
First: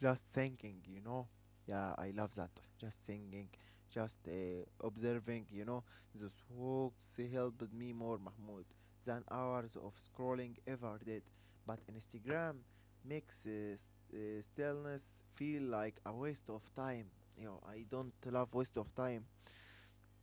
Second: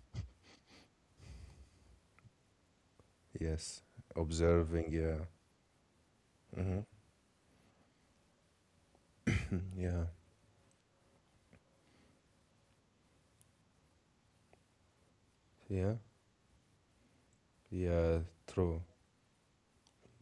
Speaker 1: just thinking. Yeah, I love that. Just thinking,
Speaker 2: yes,
Speaker 1: just
Speaker 2: observing, yeah.
Speaker 1: observing. Those
Speaker 2: Hmm.
Speaker 1: walks helped me more, Mahmoud, than hours of
Speaker 2: Yeah,
Speaker 1: scrolling ever did. But Instagram makes stillness feel
Speaker 2: yeah,
Speaker 1: like a waste of time. I don't
Speaker 2: yeah,
Speaker 1: love waste
Speaker 2: true.
Speaker 1: of time,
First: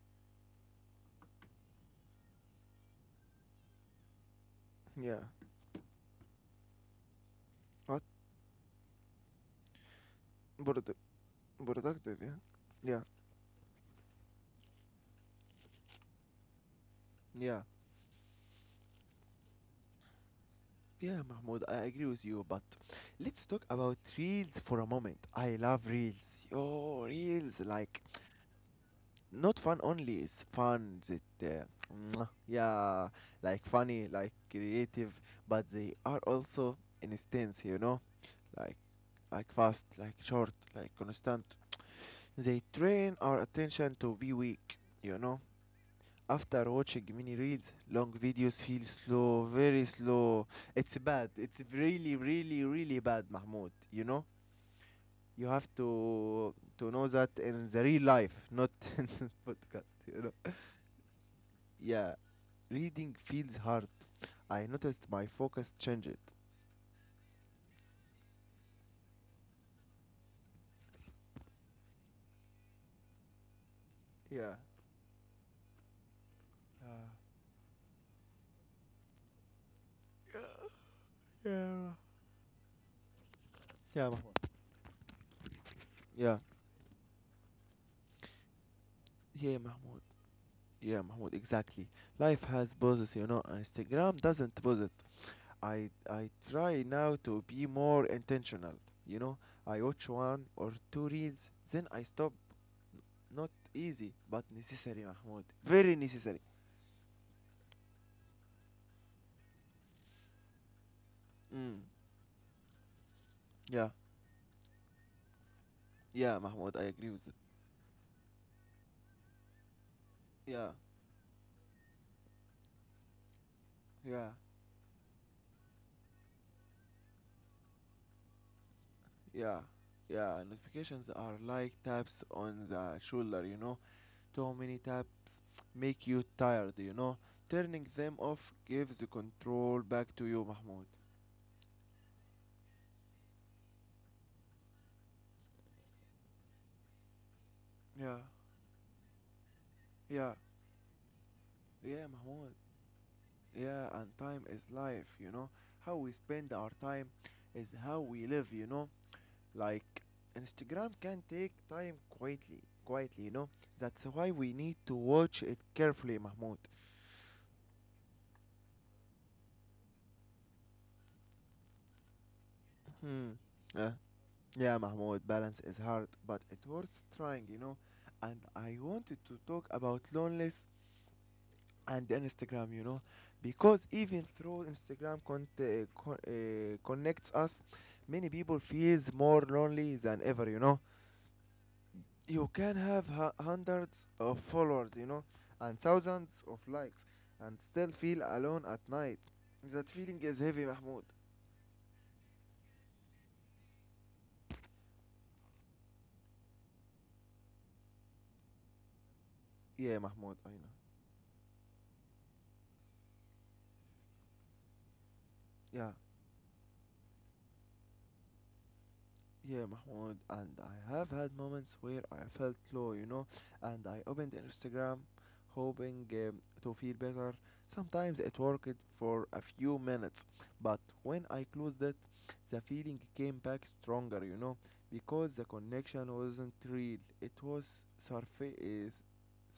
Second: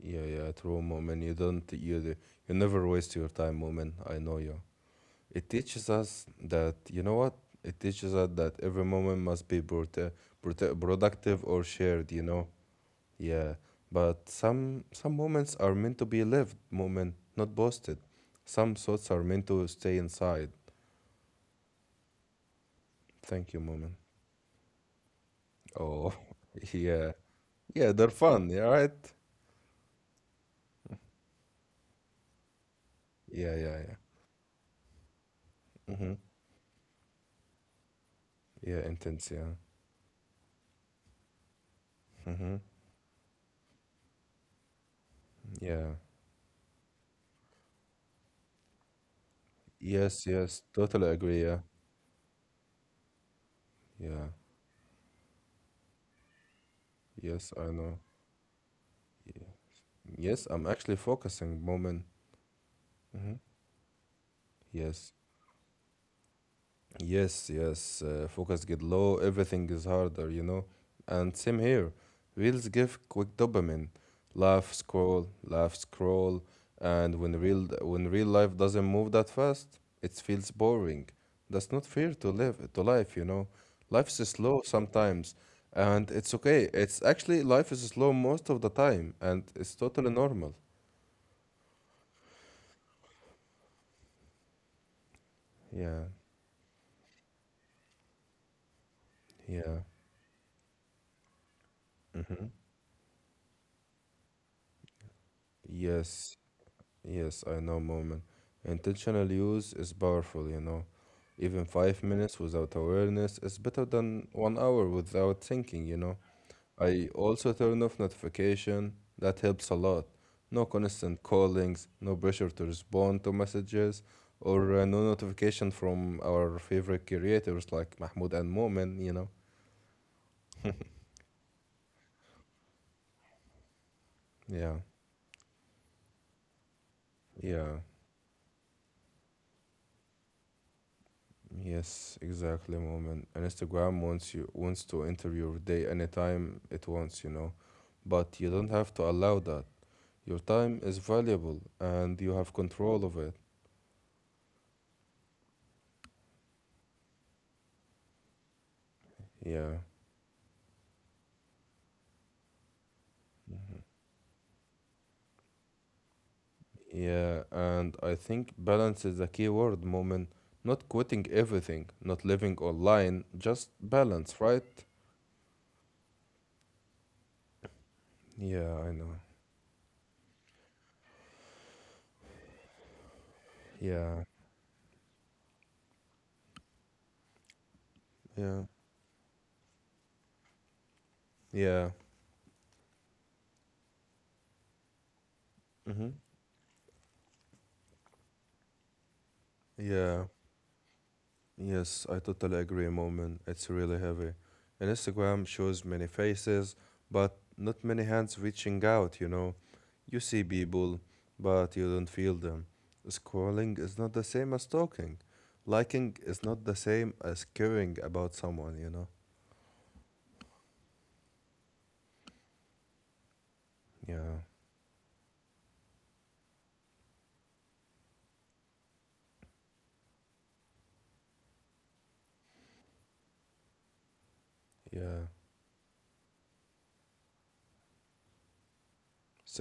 Speaker 2: Yeah, yeah, true, moment. You never waste your time, moment. I know you.
Speaker 1: yeah.
Speaker 2: It teaches us that, you know what? It
Speaker 1: What?
Speaker 2: teaches us that every moment must be prote prote
Speaker 1: product
Speaker 2: productive or shared,
Speaker 1: Productive,
Speaker 2: you
Speaker 1: yeah,
Speaker 2: know?
Speaker 1: yeah,
Speaker 2: Yeah, but some moments are meant to be lived, moment, not
Speaker 1: yeah.
Speaker 2: boasted. Some thoughts are meant to stay inside.
Speaker 1: Yeah, Mahmoud, I agree with you, but let's
Speaker 2: Thank you,
Speaker 1: talk
Speaker 2: moment.
Speaker 1: about reels for a moment. I love
Speaker 2: Oh,
Speaker 1: reels. Yo,
Speaker 2: yeah.
Speaker 1: reels,
Speaker 2: Yeah,
Speaker 1: like,
Speaker 2: they're fun, yeah, right?
Speaker 1: not fun only, it's fun. Mwah, yeah,
Speaker 2: Yeah,
Speaker 1: like
Speaker 2: yeah, yeah.
Speaker 1: funny, like creative, but they
Speaker 2: Mm-hmm.
Speaker 1: are also instance, like,
Speaker 2: Yeah, intense,
Speaker 1: like
Speaker 2: yeah.
Speaker 1: fast, like short, like constant.
Speaker 2: Mm-hmm.
Speaker 1: They train our attention to be weak.
Speaker 2: Yeah.
Speaker 1: After watching many reels, long videos feel slow, very
Speaker 2: Yes,
Speaker 1: slow.
Speaker 2: yes,
Speaker 1: It's
Speaker 2: totally
Speaker 1: bad.
Speaker 2: agree, yeah.
Speaker 1: It's really, really, really bad, Mahmoud. You know,
Speaker 2: Yeah.
Speaker 1: you have to know that
Speaker 2: Yes,
Speaker 1: in
Speaker 2: I
Speaker 1: the
Speaker 2: know.
Speaker 1: real life, not in the
Speaker 2: Yeah.
Speaker 1: podcast.
Speaker 2: Yes, I'm actually focusing, moment.
Speaker 1: Yeah, reading
Speaker 2: Mm-hmm.
Speaker 1: feels hard. I noticed
Speaker 2: Yes,
Speaker 1: my focus changed.
Speaker 2: yes, yes, focus get low, everything is harder, you know? And same here. Reels give quick dopamine.
Speaker 1: Yeah.
Speaker 2: Laugh, scroll, laugh, scroll.
Speaker 1: Uh,
Speaker 2: And when real life doesn't move that fast, it feels boring. That's not
Speaker 1: yeah.
Speaker 2: fair to live to life, you know? Life
Speaker 1: Yeah,
Speaker 2: is
Speaker 1: Mahmoud.
Speaker 2: slow sometimes, and it's
Speaker 1: Yeah.
Speaker 2: okay. It's actually life is slow most of the time, and
Speaker 1: Yeah,
Speaker 2: it's
Speaker 1: Mahmoud.
Speaker 2: totally normal.
Speaker 1: Yeah, Mahmoud. Exactly. Life has poses. Instagram doesn't pose it. I
Speaker 2: Yeah,
Speaker 1: I try now to be more intentional. You know,
Speaker 2: yeah.
Speaker 1: I watch one or two reels, then I stop.
Speaker 2: Mm-hmm.
Speaker 1: Not easy, but necessary, Mahmoud. Very
Speaker 2: Yes,
Speaker 1: necessary.
Speaker 2: yes, I know, moment. Intentional use is powerful, you know. Even
Speaker 1: Mm.
Speaker 2: 5 minutes without awareness is better
Speaker 1: Yeah,
Speaker 2: than 1 hour without thinking, you know.
Speaker 1: yeah, Mahmoud. I
Speaker 2: I
Speaker 1: agree with it.
Speaker 2: also turn off notification. That helps a lot. No
Speaker 1: Yeah,
Speaker 2: constant callings, no pressure to respond to messages,
Speaker 1: yeah,
Speaker 2: or no notification from our favorite creators like Mahmoud and Moment, you know.
Speaker 1: yeah, yeah. Notifications are like taps on the shoulder. Too
Speaker 2: Yeah,
Speaker 1: many taps make you tired.
Speaker 2: yeah.
Speaker 1: Turning them off gives the control back to you, Mahmoud.
Speaker 2: Yes, exactly, moment. And Instagram wants to enter your day anytime it wants, you know.
Speaker 1: Yeah,
Speaker 2: But you don't have to allow that.
Speaker 1: yeah,
Speaker 2: Your time is valuable
Speaker 1: yeah,
Speaker 2: and you have
Speaker 1: Mahmoud.
Speaker 2: control of it.
Speaker 1: Yeah, and time is life. How we spend our time is how we live.
Speaker 2: Yeah.
Speaker 1: Like Instagram can take time quietly, quietly. That's why we need to watch it carefully, Mahmoud.
Speaker 2: Yeah, and I think balance is a key word, moment. Not quitting everything, not living online,
Speaker 1: Hmm.
Speaker 2: just
Speaker 1: Uh,
Speaker 2: balance,
Speaker 1: yeah,
Speaker 2: right?
Speaker 1: Mahmoud, balance is hard, but it worth trying. And I
Speaker 2: Yeah, I know.
Speaker 1: wanted to talk about loneliness and Instagram, because
Speaker 2: Yeah.
Speaker 1: even though Instagram connects us, many people
Speaker 2: Yeah.
Speaker 1: feels more lonely than ever, you know.
Speaker 2: Yeah.
Speaker 1: You can have hundreds of followers, and
Speaker 2: Mm-hmm.
Speaker 1: thousands of likes, and still feel alone at night. That feeling
Speaker 2: Yeah.
Speaker 1: is heavy, Mahmoud.
Speaker 2: Yes, I totally agree, moment. It's really heavy. And Instagram shows many faces, but not many hands reaching out, you know.
Speaker 1: Yeah,
Speaker 2: You
Speaker 1: Mahmoud,
Speaker 2: see
Speaker 1: I know.
Speaker 2: people, but you don't feel them. Scrolling is not the same as talking.
Speaker 1: Yeah.
Speaker 2: Liking is not the same as caring about someone, you know?
Speaker 1: Yeah, Mahmoud, and I have had moments where I felt low, and I opened
Speaker 2: Yeah,
Speaker 1: Instagram hoping to feel better. Sometimes it worked for a few minutes, but when I closed it, the feeling came back stronger,
Speaker 2: yeah.
Speaker 1: because the connection wasn't real. It was surface,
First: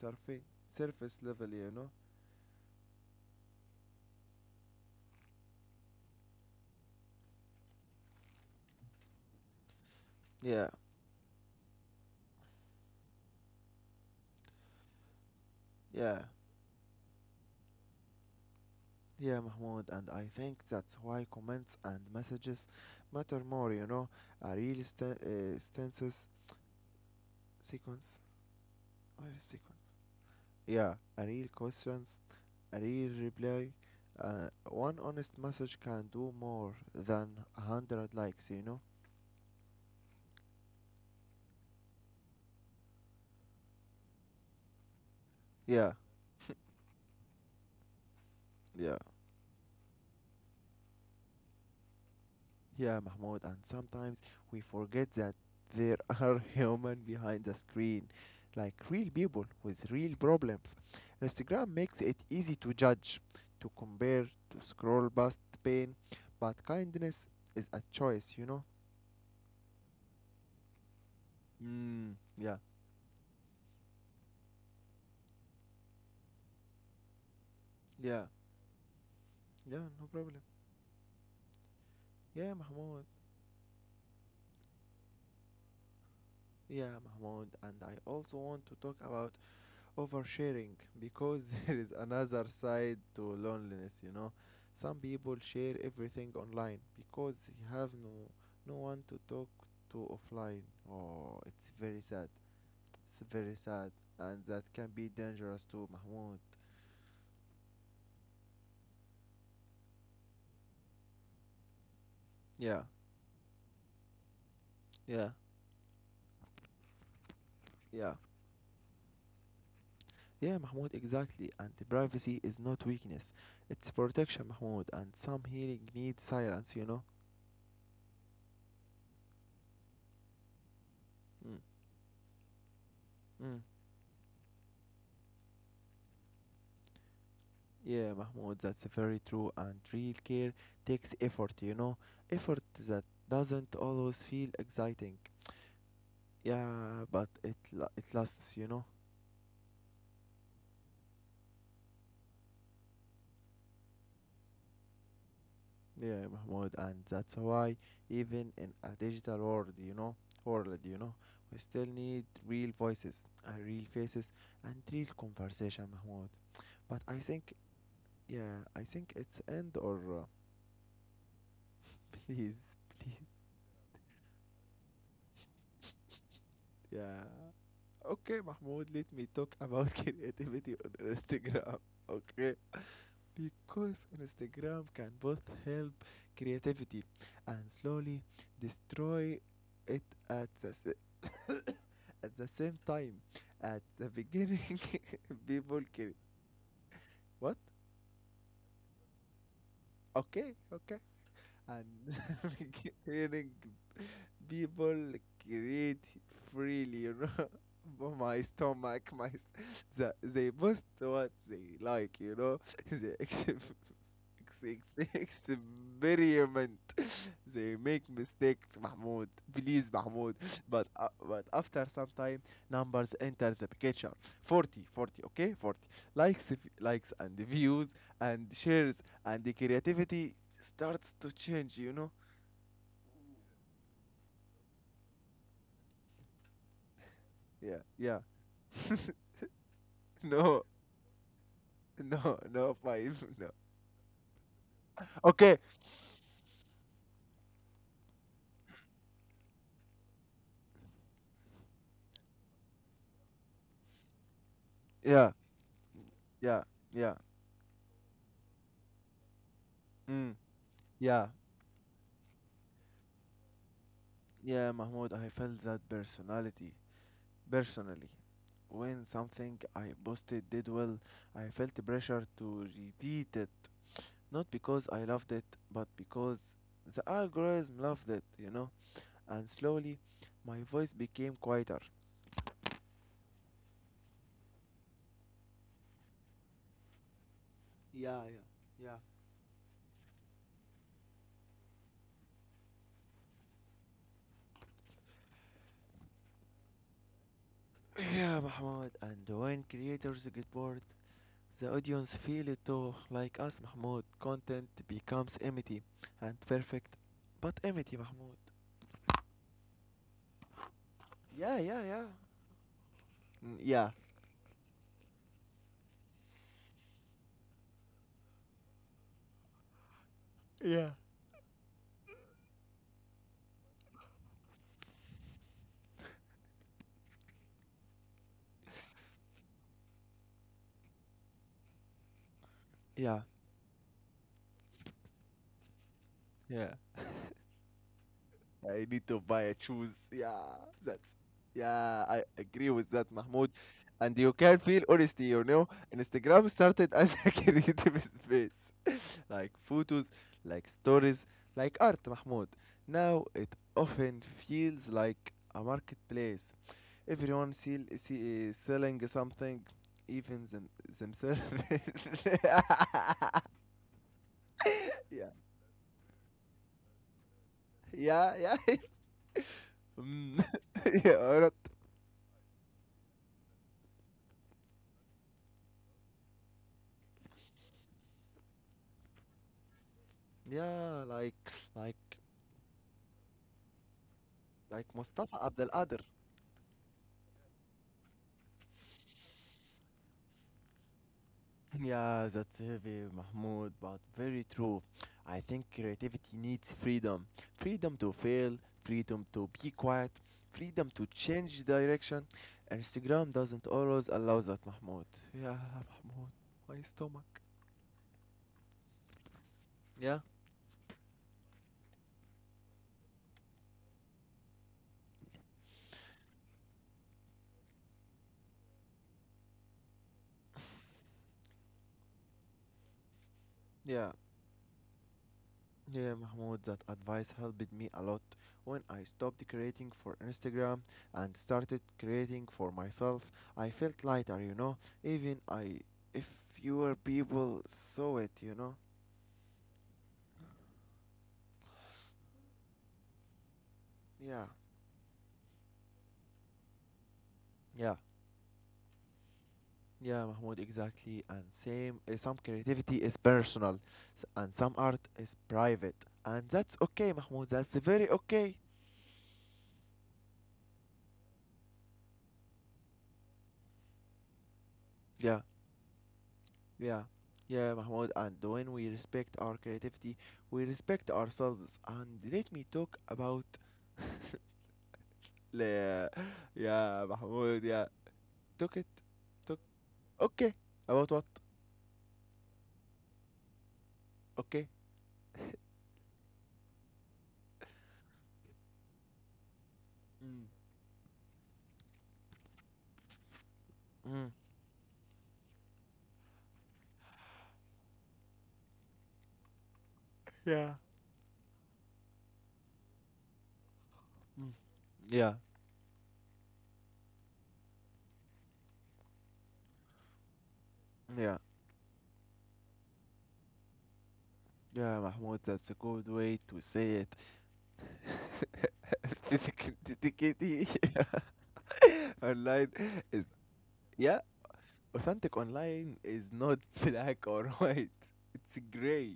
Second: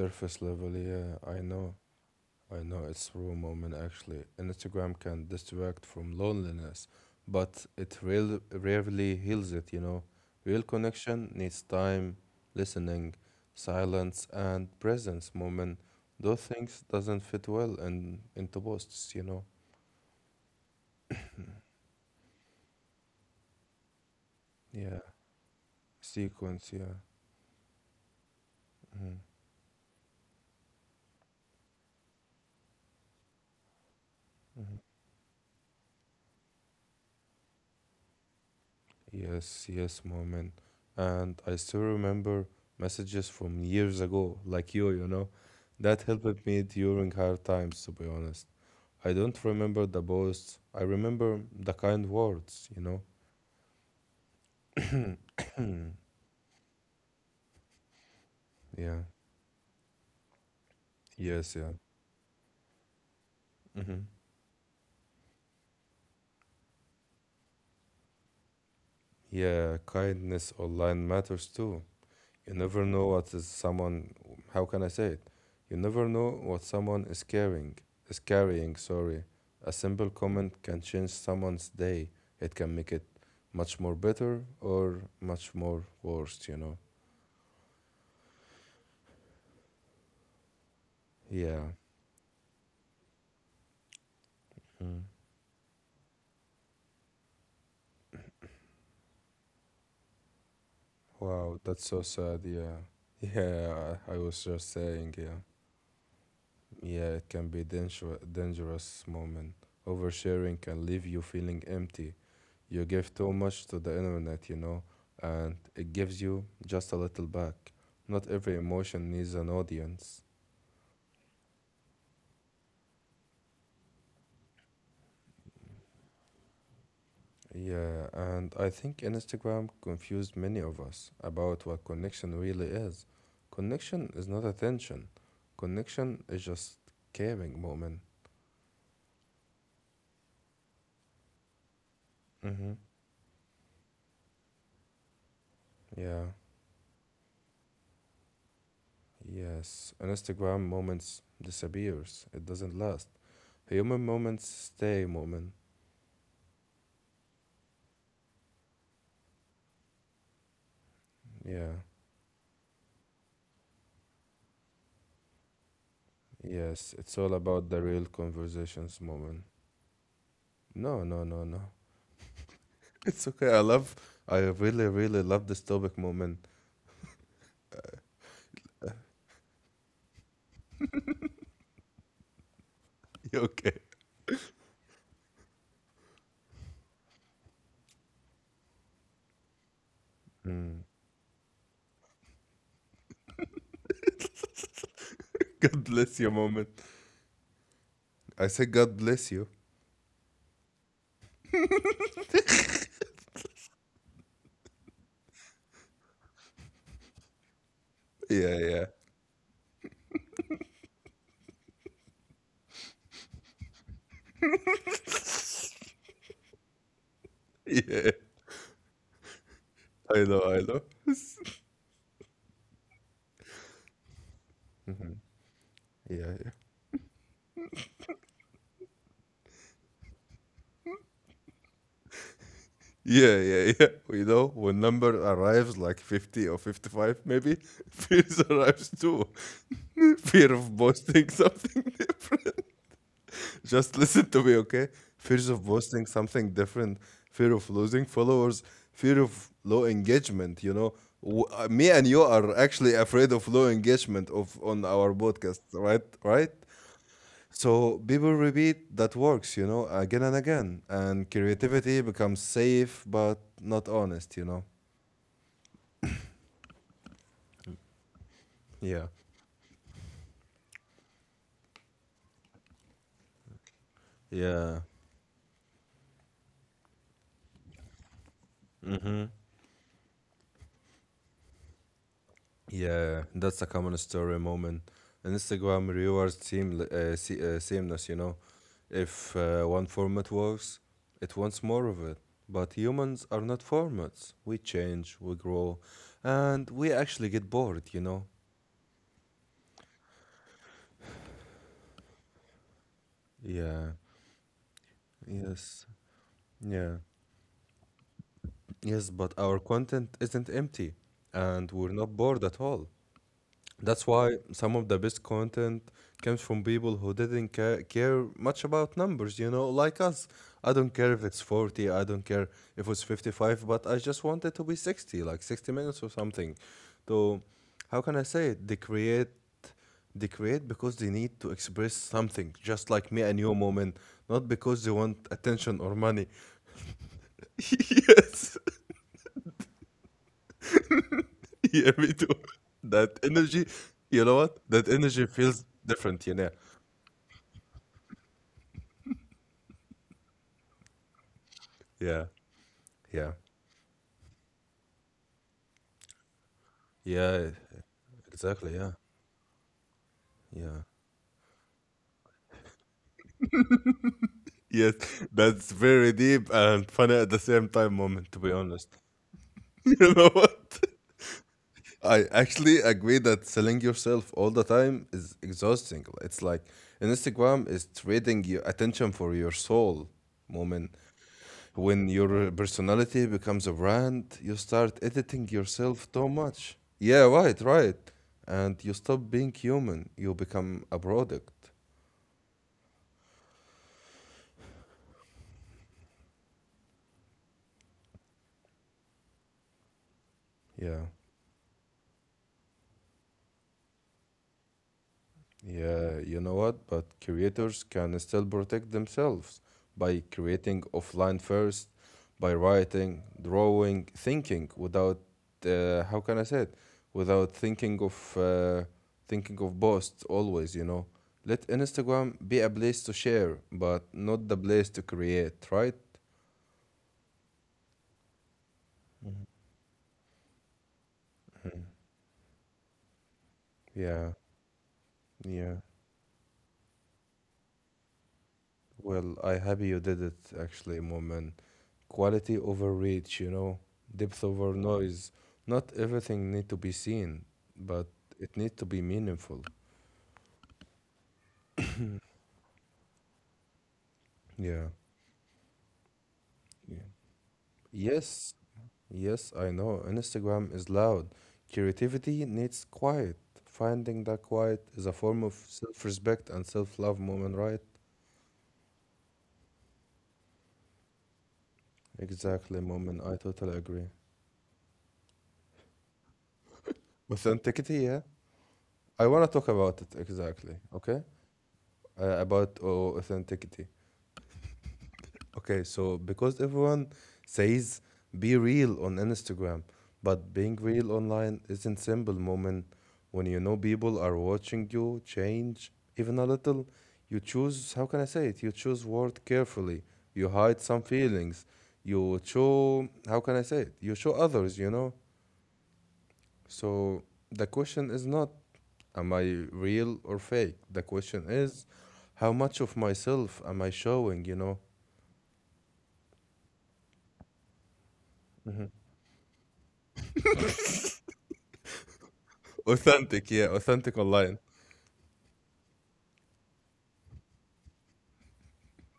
Speaker 1: surface,
Speaker 2: level, yeah,
Speaker 1: surface
Speaker 2: I
Speaker 1: level, you
Speaker 2: know.
Speaker 1: know.
Speaker 2: I know it's raw moment actually. Instagram can distract from loneliness, but it rarely heals it, you know. Real
Speaker 1: Yeah,
Speaker 2: connection needs time, listening, silence, and presence. Moment,
Speaker 1: yeah.
Speaker 2: those things doesn't fit well in into posts, you
Speaker 1: Yeah,
Speaker 2: know.
Speaker 1: Mahmoud, and I think that's why comments and messages matter more. A real
Speaker 2: Yeah,
Speaker 1: stances
Speaker 2: sequence, yeah.
Speaker 1: sequence.
Speaker 2: Mhm.
Speaker 1: Where is sequence? Yeah, a real questions, a real reply. One honest message can do more than 100 likes, you know?
Speaker 2: Yes, yes, moment. And I still remember messages from years ago, like you know,
Speaker 1: Yeah,
Speaker 2: that helped me during hard times, to be honest.
Speaker 1: yeah.
Speaker 2: I don't remember the boasts. I remember the kind words, you
Speaker 1: Yeah,
Speaker 2: know?
Speaker 1: Mahmoud, and sometimes we forget that there are human behind the screen, like
Speaker 2: Yeah.
Speaker 1: real people with real problems.
Speaker 2: Yes, yeah.
Speaker 1: Instagram makes it easy to judge, to
Speaker 2: Hmm.
Speaker 1: compare, to scroll past pain, but kindness is a choice, you know?
Speaker 2: Yeah, kindness online matters too.
Speaker 1: Mm,
Speaker 2: You
Speaker 1: yeah,
Speaker 2: never know what is someone, how can I say it? You never know what someone is
Speaker 1: yeah,
Speaker 2: carrying, sorry. A
Speaker 1: yeah, no
Speaker 2: simple
Speaker 1: problem.
Speaker 2: comment can change someone's day. It
Speaker 1: Yeah,
Speaker 2: can make it
Speaker 1: Mahmoud.
Speaker 2: much more better or much more worse, you know?
Speaker 1: Yeah, Mahmoud, and I also want to talk about oversharing because
Speaker 2: Yeah.
Speaker 1: there is another side to loneliness. Some
Speaker 2: Mm.
Speaker 1: people share everything online because they have no one to talk to offline. Oh,
Speaker 2: Wow,
Speaker 1: it's
Speaker 2: that's so
Speaker 1: very sad,
Speaker 2: sad. Yeah.
Speaker 1: it's very sad,
Speaker 2: Yeah, I
Speaker 1: and
Speaker 2: was
Speaker 1: that
Speaker 2: just
Speaker 1: can be
Speaker 2: saying, yeah.
Speaker 1: dangerous too, Mahmoud.
Speaker 2: Yeah, it can be dangerous, moment. Oversharing can leave you feeling empty.
Speaker 1: Yeah,
Speaker 2: You give too much to the internet, you know,
Speaker 1: yeah,
Speaker 2: and it gives you just a little back.
Speaker 1: yeah,
Speaker 2: Not every emotion needs an audience.
Speaker 1: yeah, Mahmoud, exactly. And the privacy is not weakness, it's protection, Mahmoud, and some healing needs silence.
Speaker 2: Yeah, and I think Instagram confused many of us
Speaker 1: Mm.
Speaker 2: about what connection really is.
Speaker 1: Mm.
Speaker 2: Connection is not attention. Connection is just caring, moment.
Speaker 1: Yeah, Mahmoud, that's very true. And real care takes effort, effort
Speaker 2: Mm-hmm.
Speaker 1: that doesn't always feel exciting.
Speaker 2: Yeah.
Speaker 1: Yeah, but it lasts.
Speaker 2: Yes. An Instagram moments disappears. It doesn't last. Human moments stay, moment.
Speaker 1: Yeah, Mahmoud, and that's why even in a digital world, we
Speaker 2: Yeah.
Speaker 1: still need real voices and real faces and real conversation, Mahmoud.
Speaker 2: Yes.
Speaker 1: But
Speaker 2: It's
Speaker 1: I
Speaker 2: all
Speaker 1: think,
Speaker 2: about the real
Speaker 1: yeah, I
Speaker 2: conversations,
Speaker 1: think
Speaker 2: moment.
Speaker 1: it's end or
Speaker 2: No, no, no, no.
Speaker 1: please, please,
Speaker 2: It's okay. I really, really love this topic, moment.
Speaker 1: yeah. Okay, Mahmoud, let me talk about creativity on Instagram. Okay.
Speaker 2: You okay?
Speaker 1: Because Instagram can both help creativity and slowly destroy it at the,
Speaker 2: Mm.
Speaker 1: s- at the same time. At the beginning,
Speaker 2: God
Speaker 1: people can.
Speaker 2: bless you, moment.
Speaker 1: What?
Speaker 2: I say God bless you.
Speaker 1: Okay, okay. And the beginning, people create freely, you know? My
Speaker 2: Yeah, yeah.
Speaker 1: stomach, my st- they post what they like, they experiment, they make
Speaker 2: Yeah.
Speaker 1: mistakes, Mahmoud, please,
Speaker 2: I
Speaker 1: Mahmoud.
Speaker 2: know, I know.
Speaker 1: But after some time, numbers enter the picture,
Speaker 2: Hmm.
Speaker 1: okay, 40
Speaker 2: Yeah, yeah.
Speaker 1: likes, likes and views and shares and the creativity starts to change.
Speaker 2: Yeah, yeah, yeah. You know, when number arrives like 50 or 55, maybe,
Speaker 1: Yeah, yeah.
Speaker 2: fears arrives too. Fear
Speaker 1: no,
Speaker 2: of posting something.
Speaker 1: no, no, five, no.
Speaker 2: Just listen to me, okay? Fears
Speaker 1: Okay,
Speaker 2: of posting something different, fear of losing followers, fear of low engagement. You know, me and you are actually afraid of low engagement of on our
Speaker 1: yeah.
Speaker 2: podcast, right? Right.
Speaker 1: Yeah, yeah,
Speaker 2: So people repeat that works, you know, again and
Speaker 1: mm,
Speaker 2: again,
Speaker 1: yeah,
Speaker 2: and creativity becomes safe but not honest, you know.
Speaker 1: yeah, Mahmoud. I felt that personality personally.
Speaker 2: Yeah.
Speaker 1: When something I posted did well, I felt pressure to repeat it. Not
Speaker 2: Yeah.
Speaker 1: because I loved it, but because the algorithm loved it.
Speaker 2: Mm-hmm.
Speaker 1: And slowly, my voice became quieter.
Speaker 2: Yeah, that's a common story, moment. Instagram rewards sameness, you
Speaker 1: Yeah.
Speaker 2: know. If one format works, it wants more of it. But humans are not formats. We change, we grow, and we actually get bored, you know?
Speaker 1: Yeah, Mahmoud. And when creators get bored, the audience feel it too. Like us,
Speaker 2: Yeah,
Speaker 1: Mahmoud, content becomes empty
Speaker 2: yes,
Speaker 1: and
Speaker 2: yeah,
Speaker 1: perfect, but empty, Mahmoud.
Speaker 2: yes, but our content isn't empty,
Speaker 1: Yeah,
Speaker 2: and
Speaker 1: yeah,
Speaker 2: we're
Speaker 1: yeah.
Speaker 2: not bored at all.
Speaker 1: Mm. Yeah,
Speaker 2: That's why some of the best content comes from people who didn't care much about numbers, you know, like us. I don't
Speaker 1: yeah,
Speaker 2: care if it's 40, I don't care if it's 55, but I just want it to be 60, like 60 minutes or something. So, how can I say it? They create because they need to express something, just like me
Speaker 1: yeah.
Speaker 2: and you, moment, not because they want attention or money.
Speaker 1: yeah.
Speaker 2: Yes,
Speaker 1: I need to buy a shoes. Yeah, that's.
Speaker 2: yeah,
Speaker 1: Yeah,
Speaker 2: me too.
Speaker 1: I agree with that,
Speaker 2: That
Speaker 1: Mahmoud.
Speaker 2: energy,
Speaker 1: And
Speaker 2: you
Speaker 1: you
Speaker 2: know what?
Speaker 1: can feel
Speaker 2: That energy
Speaker 1: honesty, you
Speaker 2: feels
Speaker 1: know.
Speaker 2: different, you know?
Speaker 1: Instagram started as a creative space, like photos, like stories, like art,
Speaker 2: Yeah,
Speaker 1: Mahmoud. Now
Speaker 2: yeah,
Speaker 1: it often feels like a marketplace.
Speaker 2: yeah,
Speaker 1: Everyone
Speaker 2: exactly, yeah,
Speaker 1: selling something, even
Speaker 2: yeah.
Speaker 1: themselves.
Speaker 2: Yes,
Speaker 1: yeah,
Speaker 2: that's very deep and funny at the same time moment,
Speaker 1: yeah,
Speaker 2: to be
Speaker 1: yeah,
Speaker 2: honest. You know
Speaker 1: Mm.
Speaker 2: what?
Speaker 1: yeah, alright.
Speaker 2: I actually agree that selling yourself all the time is exhausting. It's like Instagram is trading your attention for your soul moment.
Speaker 1: Yeah,
Speaker 2: When
Speaker 1: like
Speaker 2: your personality becomes a brand, you
Speaker 1: like
Speaker 2: start
Speaker 1: Mustafa
Speaker 2: editing
Speaker 1: Abdel Qadir.
Speaker 2: yourself too much. Yeah, right, right. And you stop being human, you become a product.
Speaker 1: Yeah, that's heavy, Mahmoud, but very true. I think creativity needs freedom. Freedom to fail, freedom to be quiet, freedom
Speaker 2: Yeah.
Speaker 1: to change direction. Instagram doesn't always allow that, Mahmoud. Yeah,
Speaker 2: Yeah,
Speaker 1: Mahmoud,
Speaker 2: you know
Speaker 1: my
Speaker 2: what? But
Speaker 1: stomach.
Speaker 2: creators can still protect themselves
Speaker 1: Yeah,
Speaker 2: by creating offline first, by writing, drawing, thinking without, how can I say it? Without thinking of thinking of posts always, you know. Let Instagram be a place to share, but
Speaker 1: yeah.
Speaker 2: not the place to create, right?
Speaker 1: Yeah, Mahmoud, that advice helped me a lot when I stopped creating for Instagram and started
Speaker 2: Mhm.
Speaker 1: creating for myself. I felt
Speaker 2: Yeah,
Speaker 1: lighter, even
Speaker 2: yeah.
Speaker 1: I if fewer people saw it.
Speaker 2: Well, I happy you did it actually, Moment. Quality over reach, you know, depth
Speaker 1: Yeah.
Speaker 2: over noise, not everything need to be seen,
Speaker 1: Yeah.
Speaker 2: but it need to be meaningful.
Speaker 1: Yeah, Mahmoud, exactly. And same some creativity is personal and some
Speaker 2: Yeah,
Speaker 1: art is private. And that's
Speaker 2: yeah,
Speaker 1: okay, Mahmoud. That's very
Speaker 2: yes,
Speaker 1: okay.
Speaker 2: yes, I know Instagram is loud, creativity needs quiet. Finding that quiet is a
Speaker 1: Yeah.
Speaker 2: form of self-respect and
Speaker 1: Yeah,
Speaker 2: self-love moment,
Speaker 1: yeah,
Speaker 2: right?
Speaker 1: Mahmoud, and when we respect our creativity, we respect ourselves. And let me
Speaker 2: Exactly
Speaker 1: talk
Speaker 2: moment, I
Speaker 1: about
Speaker 2: totally agree.
Speaker 1: la yeah, Mahmoud, yeah,
Speaker 2: Authenticity, yeah,
Speaker 1: took it,
Speaker 2: I want to
Speaker 1: took
Speaker 2: talk about it,
Speaker 1: okay,
Speaker 2: exactly,
Speaker 1: about
Speaker 2: okay.
Speaker 1: what?
Speaker 2: About authenticity.
Speaker 1: Okay,
Speaker 2: Okay, so because everyone says be real on Instagram,
Speaker 1: mm.
Speaker 2: but being real online isn't simple moment when you know people
Speaker 1: Mm.
Speaker 2: are watching you change even a little. You choose, how can I say it? You choose word carefully. You
Speaker 1: Yeah,
Speaker 2: hide some feelings. You show, how can I say it? You show
Speaker 1: mm.
Speaker 2: others, you know?
Speaker 1: Yeah,
Speaker 2: So the question is not, am I real or fake? The
Speaker 1: yeah,
Speaker 2: question is, how much of myself am I showing, you know?
Speaker 1: yeah, Mahmoud, that's a good way to say it. Authenticity online is
Speaker 2: Authentic, yeah, authentic
Speaker 1: yeah,
Speaker 2: online.
Speaker 1: authentic online is not black or white. It's gray,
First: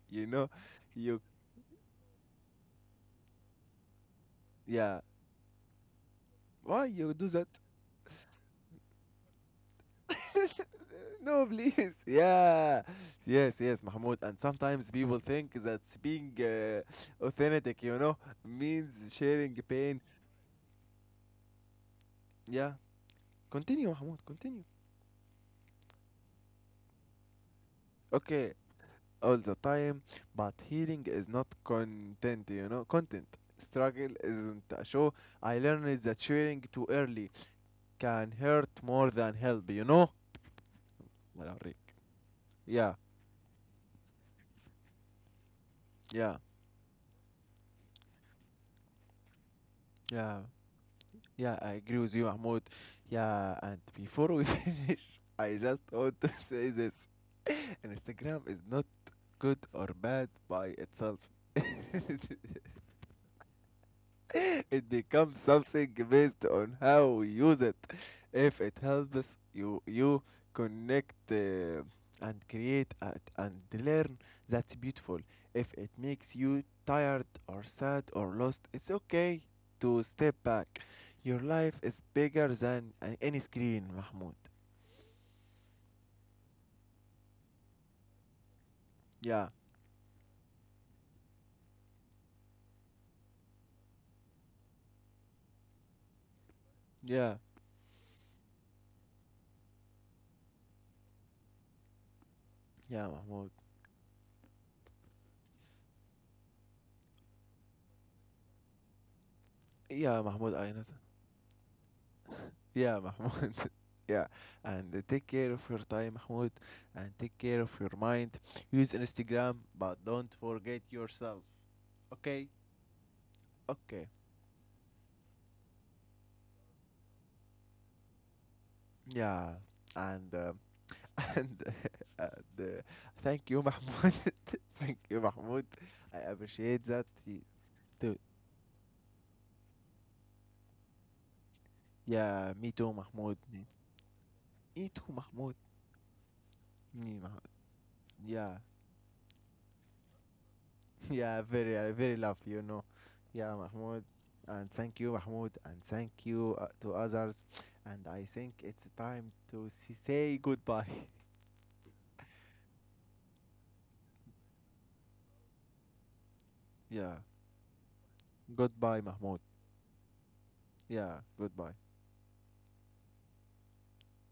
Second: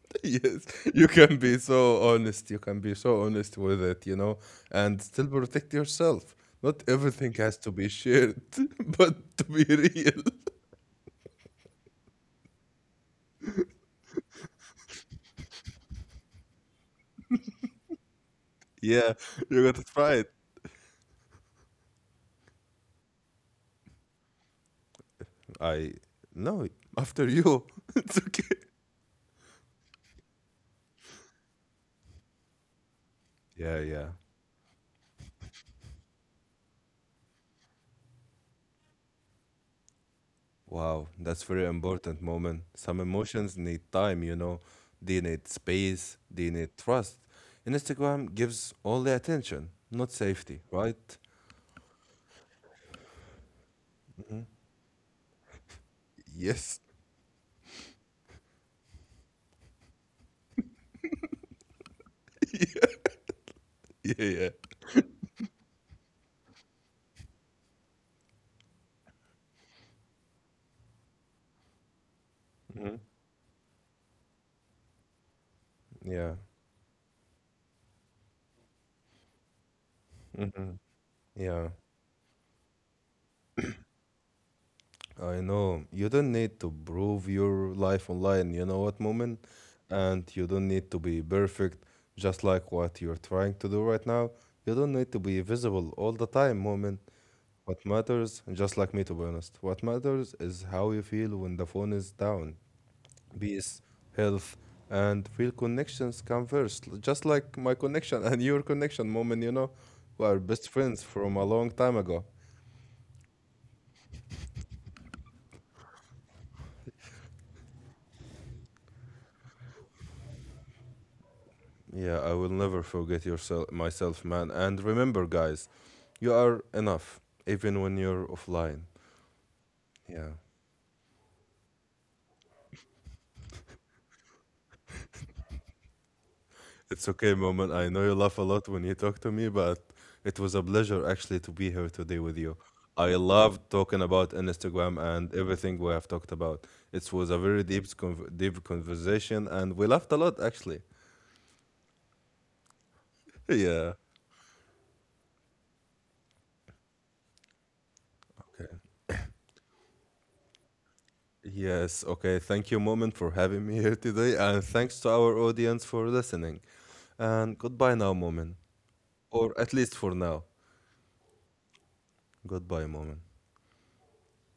Speaker 1: you know
Speaker 2: Yes, you
Speaker 1: you
Speaker 2: can be so honest. You can be so honest with it, you know, and
Speaker 1: Yeah.
Speaker 2: still protect yourself. Not
Speaker 1: Why you do
Speaker 2: everything
Speaker 1: that?
Speaker 2: has to be shared, but to be real,
Speaker 1: Uh, No, please. Yeah. Yes, yes, Mahmoud. And sometimes people think that being authentic, means
Speaker 2: yeah,
Speaker 1: sharing
Speaker 2: you gotta
Speaker 1: pain.
Speaker 2: try it.
Speaker 1: Yeah. Continue, Mahmoud. Continue.
Speaker 2: I no, after you, it's okay.
Speaker 1: Okay. All the time. But healing is not content.
Speaker 2: Yeah, yeah.
Speaker 1: Struggle isn't a show. I learned that sharing too early can hurt more than help, you know?
Speaker 2: Wow, that's
Speaker 1: Yeah.
Speaker 2: very important moment.
Speaker 1: Yeah.
Speaker 2: Some emotions need time, you know. They need space.
Speaker 1: Yeah.
Speaker 2: They need trust. And Instagram gives all the attention, not
Speaker 1: Yeah.
Speaker 2: safety, right?
Speaker 1: Yeah, I agree with you, Mahmoud. Yeah, and before we finish, I just want to say
Speaker 2: Yes.
Speaker 1: this. Instagram is not good or bad by itself.
Speaker 2: Yeah,
Speaker 1: it becomes something based on how we use it. If it helps you, you connect and create
Speaker 2: yeah.
Speaker 1: and learn, that's beautiful. If it makes
Speaker 2: Yeah.
Speaker 1: you tired or sad or lost, it's okay to step back.
Speaker 2: Hmm.
Speaker 1: Your
Speaker 2: Yeah.
Speaker 1: life is bigger than any screen, Mahmoud.
Speaker 2: I know. You don't need to prove your life online, you know what, Moment,
Speaker 1: Yeah,
Speaker 2: and you don't need to be perfect, just like what you're trying to do right now. You don't need to be visible all the time, Moment.
Speaker 1: yeah,
Speaker 2: What matters, just like me to be honest, what matters is how you feel when the phone is down.
Speaker 1: yeah, Mahmoud.
Speaker 2: Peace, health, and real connections come first. L- just like my connection and your connection, Moment, you know.
Speaker 1: Yeah,
Speaker 2: We are
Speaker 1: Mahmoud,
Speaker 2: best
Speaker 1: I know.
Speaker 2: friends from a long time ago.
Speaker 1: Yeah, Mahmoud. Yeah, and take care of your time, Mahmoud, and take care of your mind. Use Instagram, but don't forget yourself.
Speaker 2: Yeah, I
Speaker 1: Okay?
Speaker 2: will never forget yourself,
Speaker 1: Okay.
Speaker 2: myself, man. And remember, guys, you are enough, even when you're offline.
Speaker 1: Yeah,
Speaker 2: Yeah,
Speaker 1: and and, and thank you, Mahmoud. thank you, Mahmoud. I appreciate that.
Speaker 2: it's okay, moment. I know you
Speaker 1: Too.
Speaker 2: laugh a lot when you talk to me, but it was a pleasure actually to be here today with
Speaker 1: Yeah,
Speaker 2: you.
Speaker 1: me too,
Speaker 2: I
Speaker 1: Mahmoud.
Speaker 2: love
Speaker 1: Me
Speaker 2: talking about
Speaker 1: me
Speaker 2: Instagram
Speaker 1: too,
Speaker 2: and
Speaker 1: Mahmoud.
Speaker 2: everything we have talked about. It
Speaker 1: Me,
Speaker 2: was a
Speaker 1: Mahmoud.
Speaker 2: very deep, conv-
Speaker 1: Yeah.
Speaker 2: deep conversation, and we laughed a lot actually.
Speaker 1: Yeah, very love, Yeah,
Speaker 2: Yeah.
Speaker 1: Mahmoud, and thank you, Mahmoud, and thank you to others. And I think
Speaker 2: Okay.
Speaker 1: it's time to say goodbye.
Speaker 2: Yes. Okay. Thank you, moment, for having me here today, and thanks to our audience for listening.
Speaker 1: Yeah,
Speaker 2: And goodbye now, moment.
Speaker 1: goodbye, Mahmoud.
Speaker 2: Or at least for now.
Speaker 1: Yeah, goodbye.
Speaker 2: Goodbye, moment.